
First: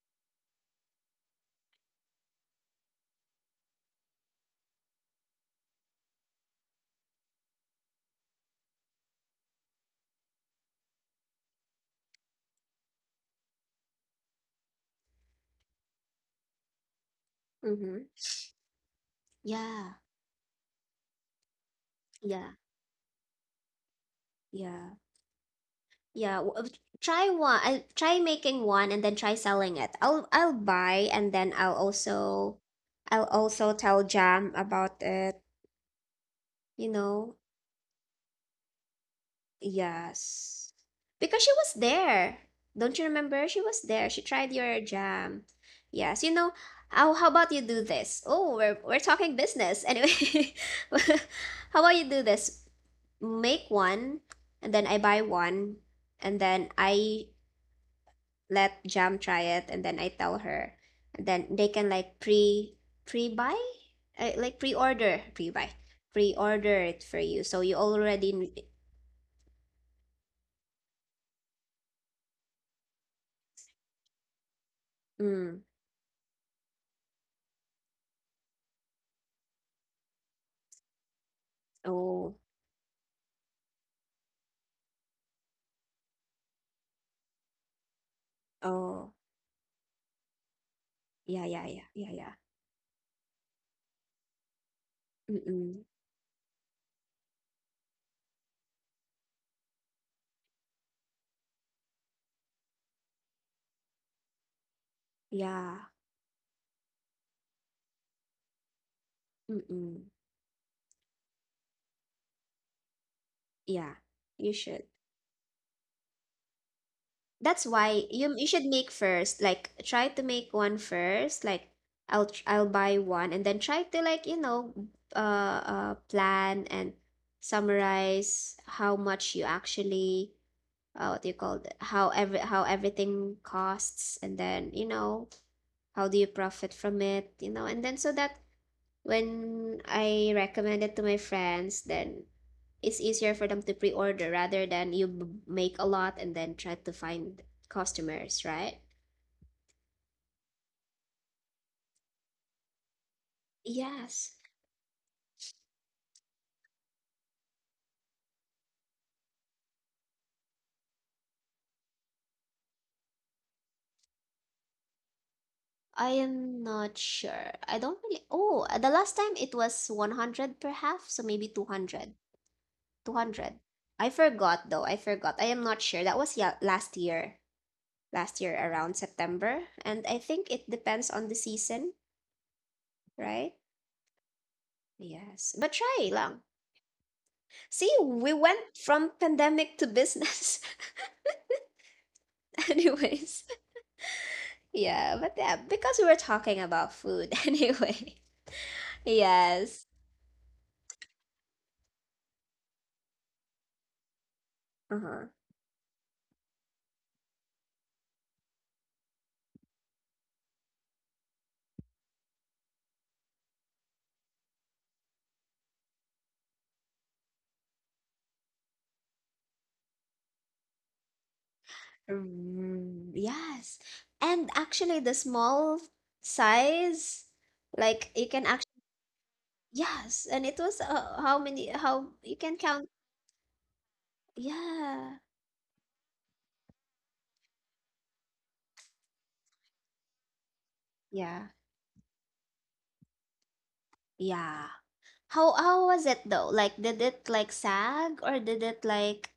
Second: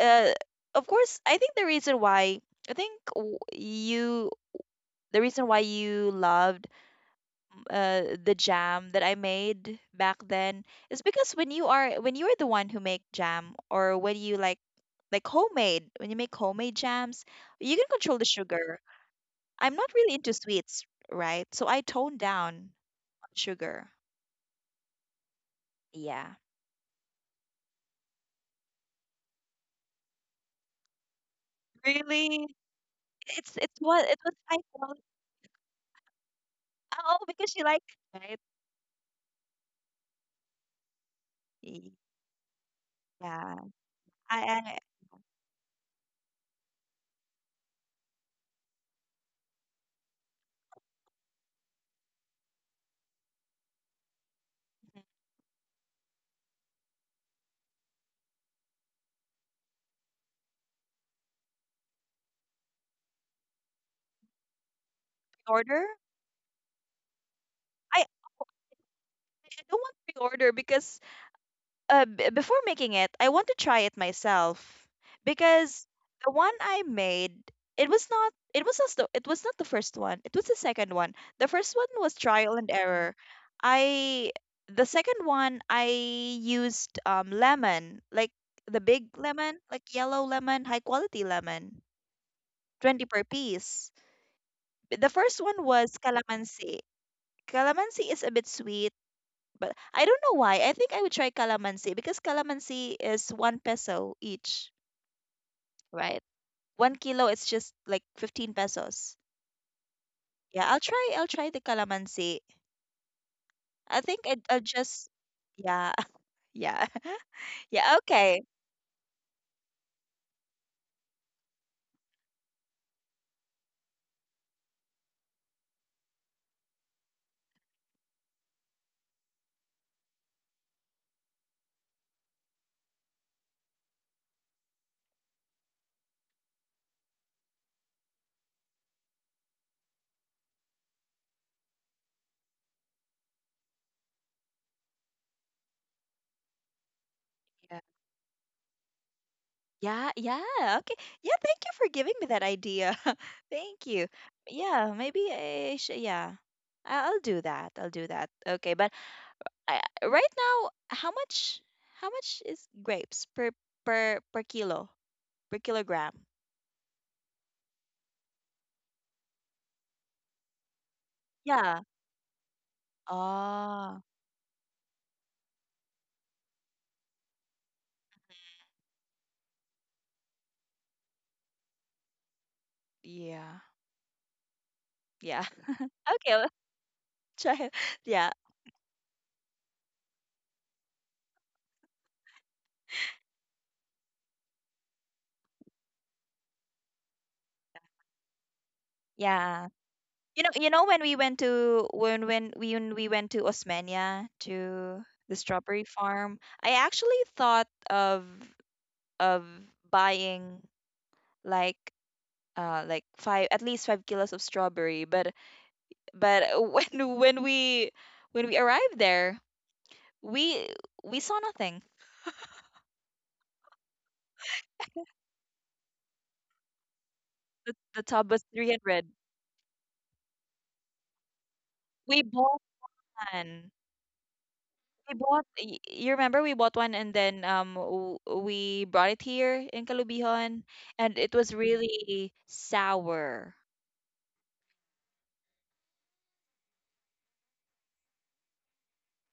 S2: uh of course I think the reason why. I think w- you The reason why you loved the jam that I made back then is because when you are the one who make jam or when you make homemade jams you can
S1: Mm-hmm.
S2: control the sugar. I'm not
S1: Yeah,
S2: really into sweets, right? So I toned
S1: yeah,
S2: down on sugar.
S1: yeah.
S2: Yeah,
S1: Yeah, try one. I try making one and then try selling it. I'll buy and then I'll
S2: really?
S1: also I'll also tell
S2: It was
S1: Jam
S2: my fault.
S1: about it, you
S2: Oh,
S1: know.
S2: because you like it, right?
S1: Yes. Because she was there. Don't you remember?
S2: Yeah,
S1: She was there. She tried
S2: I
S1: your jam. Yes, you know. How about you do this? Oh, we're talking business. Anyway, how about you do this? Make one, and then I buy one, and then I let Jam try it, and then I tell her, and then they can, like, pre buy, like, pre order, pre buy,
S2: order.
S1: pre order it for you. So you
S2: I
S1: already,
S2: I don't want pre-order because before making it, I want to try it myself
S1: mm,
S2: because the one I made, it was not the, it was not the first one. It was the second one. The first one was
S1: oh,
S2: trial and error. I The second one I used lemon, like the big
S1: oh
S2: lemon, like yellow lemon, high quality
S1: yeah, yeah,
S2: lemon,
S1: yeah, yeah, yeah.
S2: 20 per piece. The
S1: Mm,
S2: first one
S1: mm,
S2: was calamansi. Calamansi is a bit sweet but I don't know why. I think I would try calamansi because calamansi is one peso each,
S1: yeah.
S2: right? 1 kilo is just like 15 pesos.
S1: Mm, mm.
S2: I'll try the calamansi.
S1: Yeah,
S2: I think I,
S1: you
S2: I'll
S1: should.
S2: just yeah, yeah.
S1: That's
S2: Yeah,
S1: why you
S2: okay.
S1: you should make first. Like, try to make one first. Like, I'll buy one and then try to, like, you know, plan and summarize how much you actually, what do you call it? How everything costs, and then, you know, how do you profit from it, you know? And then so that when I recommend it to my friends, then it's easier for them to pre-order rather than you make a lot and then try to find
S2: Yeah.
S1: customers, right?
S2: Yeah, yeah, okay. Yeah, thank you for giving me that idea. Thank you.
S1: Yes.
S2: Yeah, maybe I should, yeah. I- I'll do that. I'll do that. Okay, but I, right now, how much is grapes per per kilo per
S1: I
S2: kilogram?
S1: am not sure. I don't really. Oh, the last time it was 100 per half, so maybe
S2: Yeah.
S1: 200. 200.
S2: Ah.
S1: I forgot though. I forgot. I am not sure. That was, yeah, last year. Last year around September, and I think it depends on the season, right?
S2: Yeah. Yeah.
S1: Yes. But
S2: Okay.
S1: try lang.
S2: Well, try it.
S1: See, we
S2: Yeah.
S1: went from pandemic to business. Anyways, yeah, but yeah, because we were talking about food anyway.
S2: Yeah.
S1: Yes.
S2: You know. You know when we went to when we went to Osmania to
S1: Uh-huh.
S2: the strawberry farm, I actually thought of buying like like five at least 5 kilos of strawberry, but when we when we arrived there, we we saw nothing.
S1: Mm, yes. And actually the small size,
S2: The
S1: like, you
S2: tub
S1: can
S2: was
S1: actually,
S2: 300.
S1: yes, and it was, how many, how
S2: We
S1: you can
S2: bought
S1: count.
S2: one.
S1: Yeah.
S2: You remember we bought one and then we brought it here in Calubihon and it
S1: Yeah.
S2: was really sour.
S1: Yeah. How was it though? Like, did it like sag, or did it like,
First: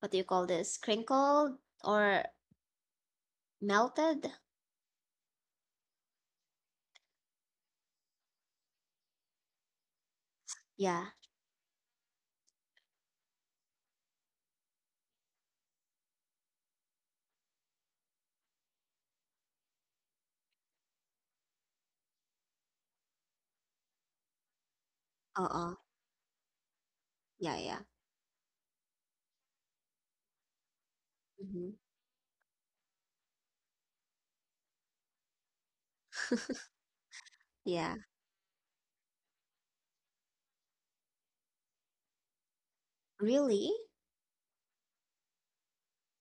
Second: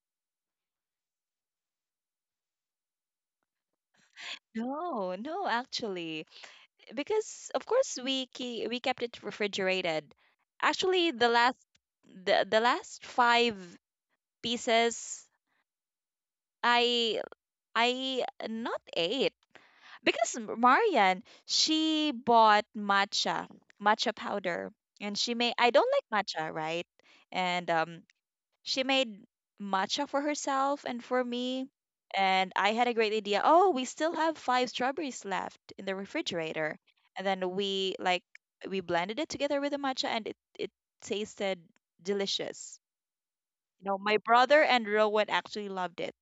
S1: what do you call this, crinkled or melted?
S2: No, no, actually, because of course we kept it refrigerated.
S1: Yeah.
S2: Actually, the last five pieces I I not ate because Marian she bought matcha powder and she made, I
S1: Uh-uh.
S2: don't like matcha, right,
S1: Yeah,
S2: and
S1: yeah.
S2: she made matcha for herself and for me,
S1: Mm-hmm.
S2: and I had a great idea: oh, we still have five strawberries left in the refrigerator, and then
S1: Yeah.
S2: we blended it together with the matcha, and it tasted delicious.
S1: Really?
S2: You know, my brother and Rowan actually loved it.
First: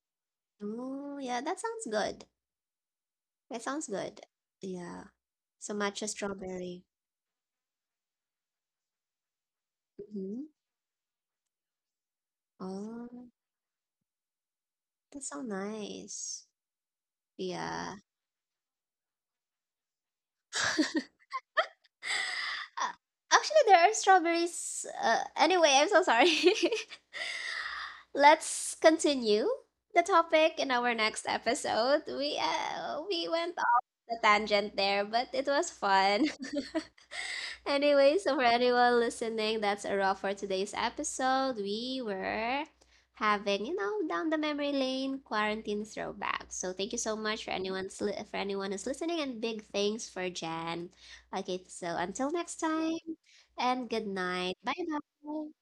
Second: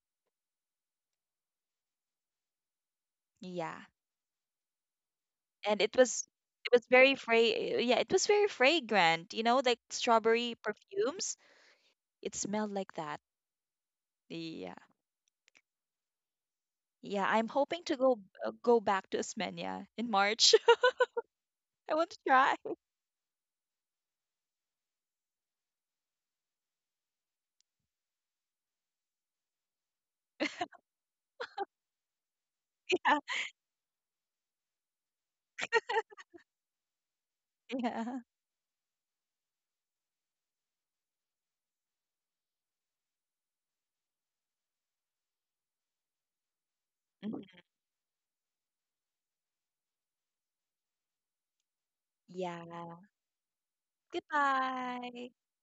S1: Oh, yeah, that sounds good. That
S2: Yeah,
S1: sounds good. Yeah. So
S2: and it
S1: matcha
S2: was it
S1: strawberry.
S2: was very yeah, it was very fragrant, you know, like
S1: Mm-hmm.
S2: strawberry perfumes, it smelled like that.
S1: Oh,
S2: Yeah.
S1: that sounds nice.
S2: Yeah, I'm hoping
S1: Yeah.
S2: to go go back to Osmania in March. I want to try.
S1: Uh, actually, there are strawberries. Anyway, I'm so sorry. Let's continue the topic in our next episode.
S2: Yeah.
S1: We went off the tangent there, but it was fun. Anyway,
S2: Yeah.
S1: so for anyone listening, that's a wrap for today's episode. We were having, you know, down the memory lane quarantine throwback. So thank you so much for
S2: Mhm.
S1: for anyone who's listening, and big thanks for Jen. Okay, so until next
S2: Yeah,
S1: time, and good night. Bye
S2: goodbye.
S1: bye.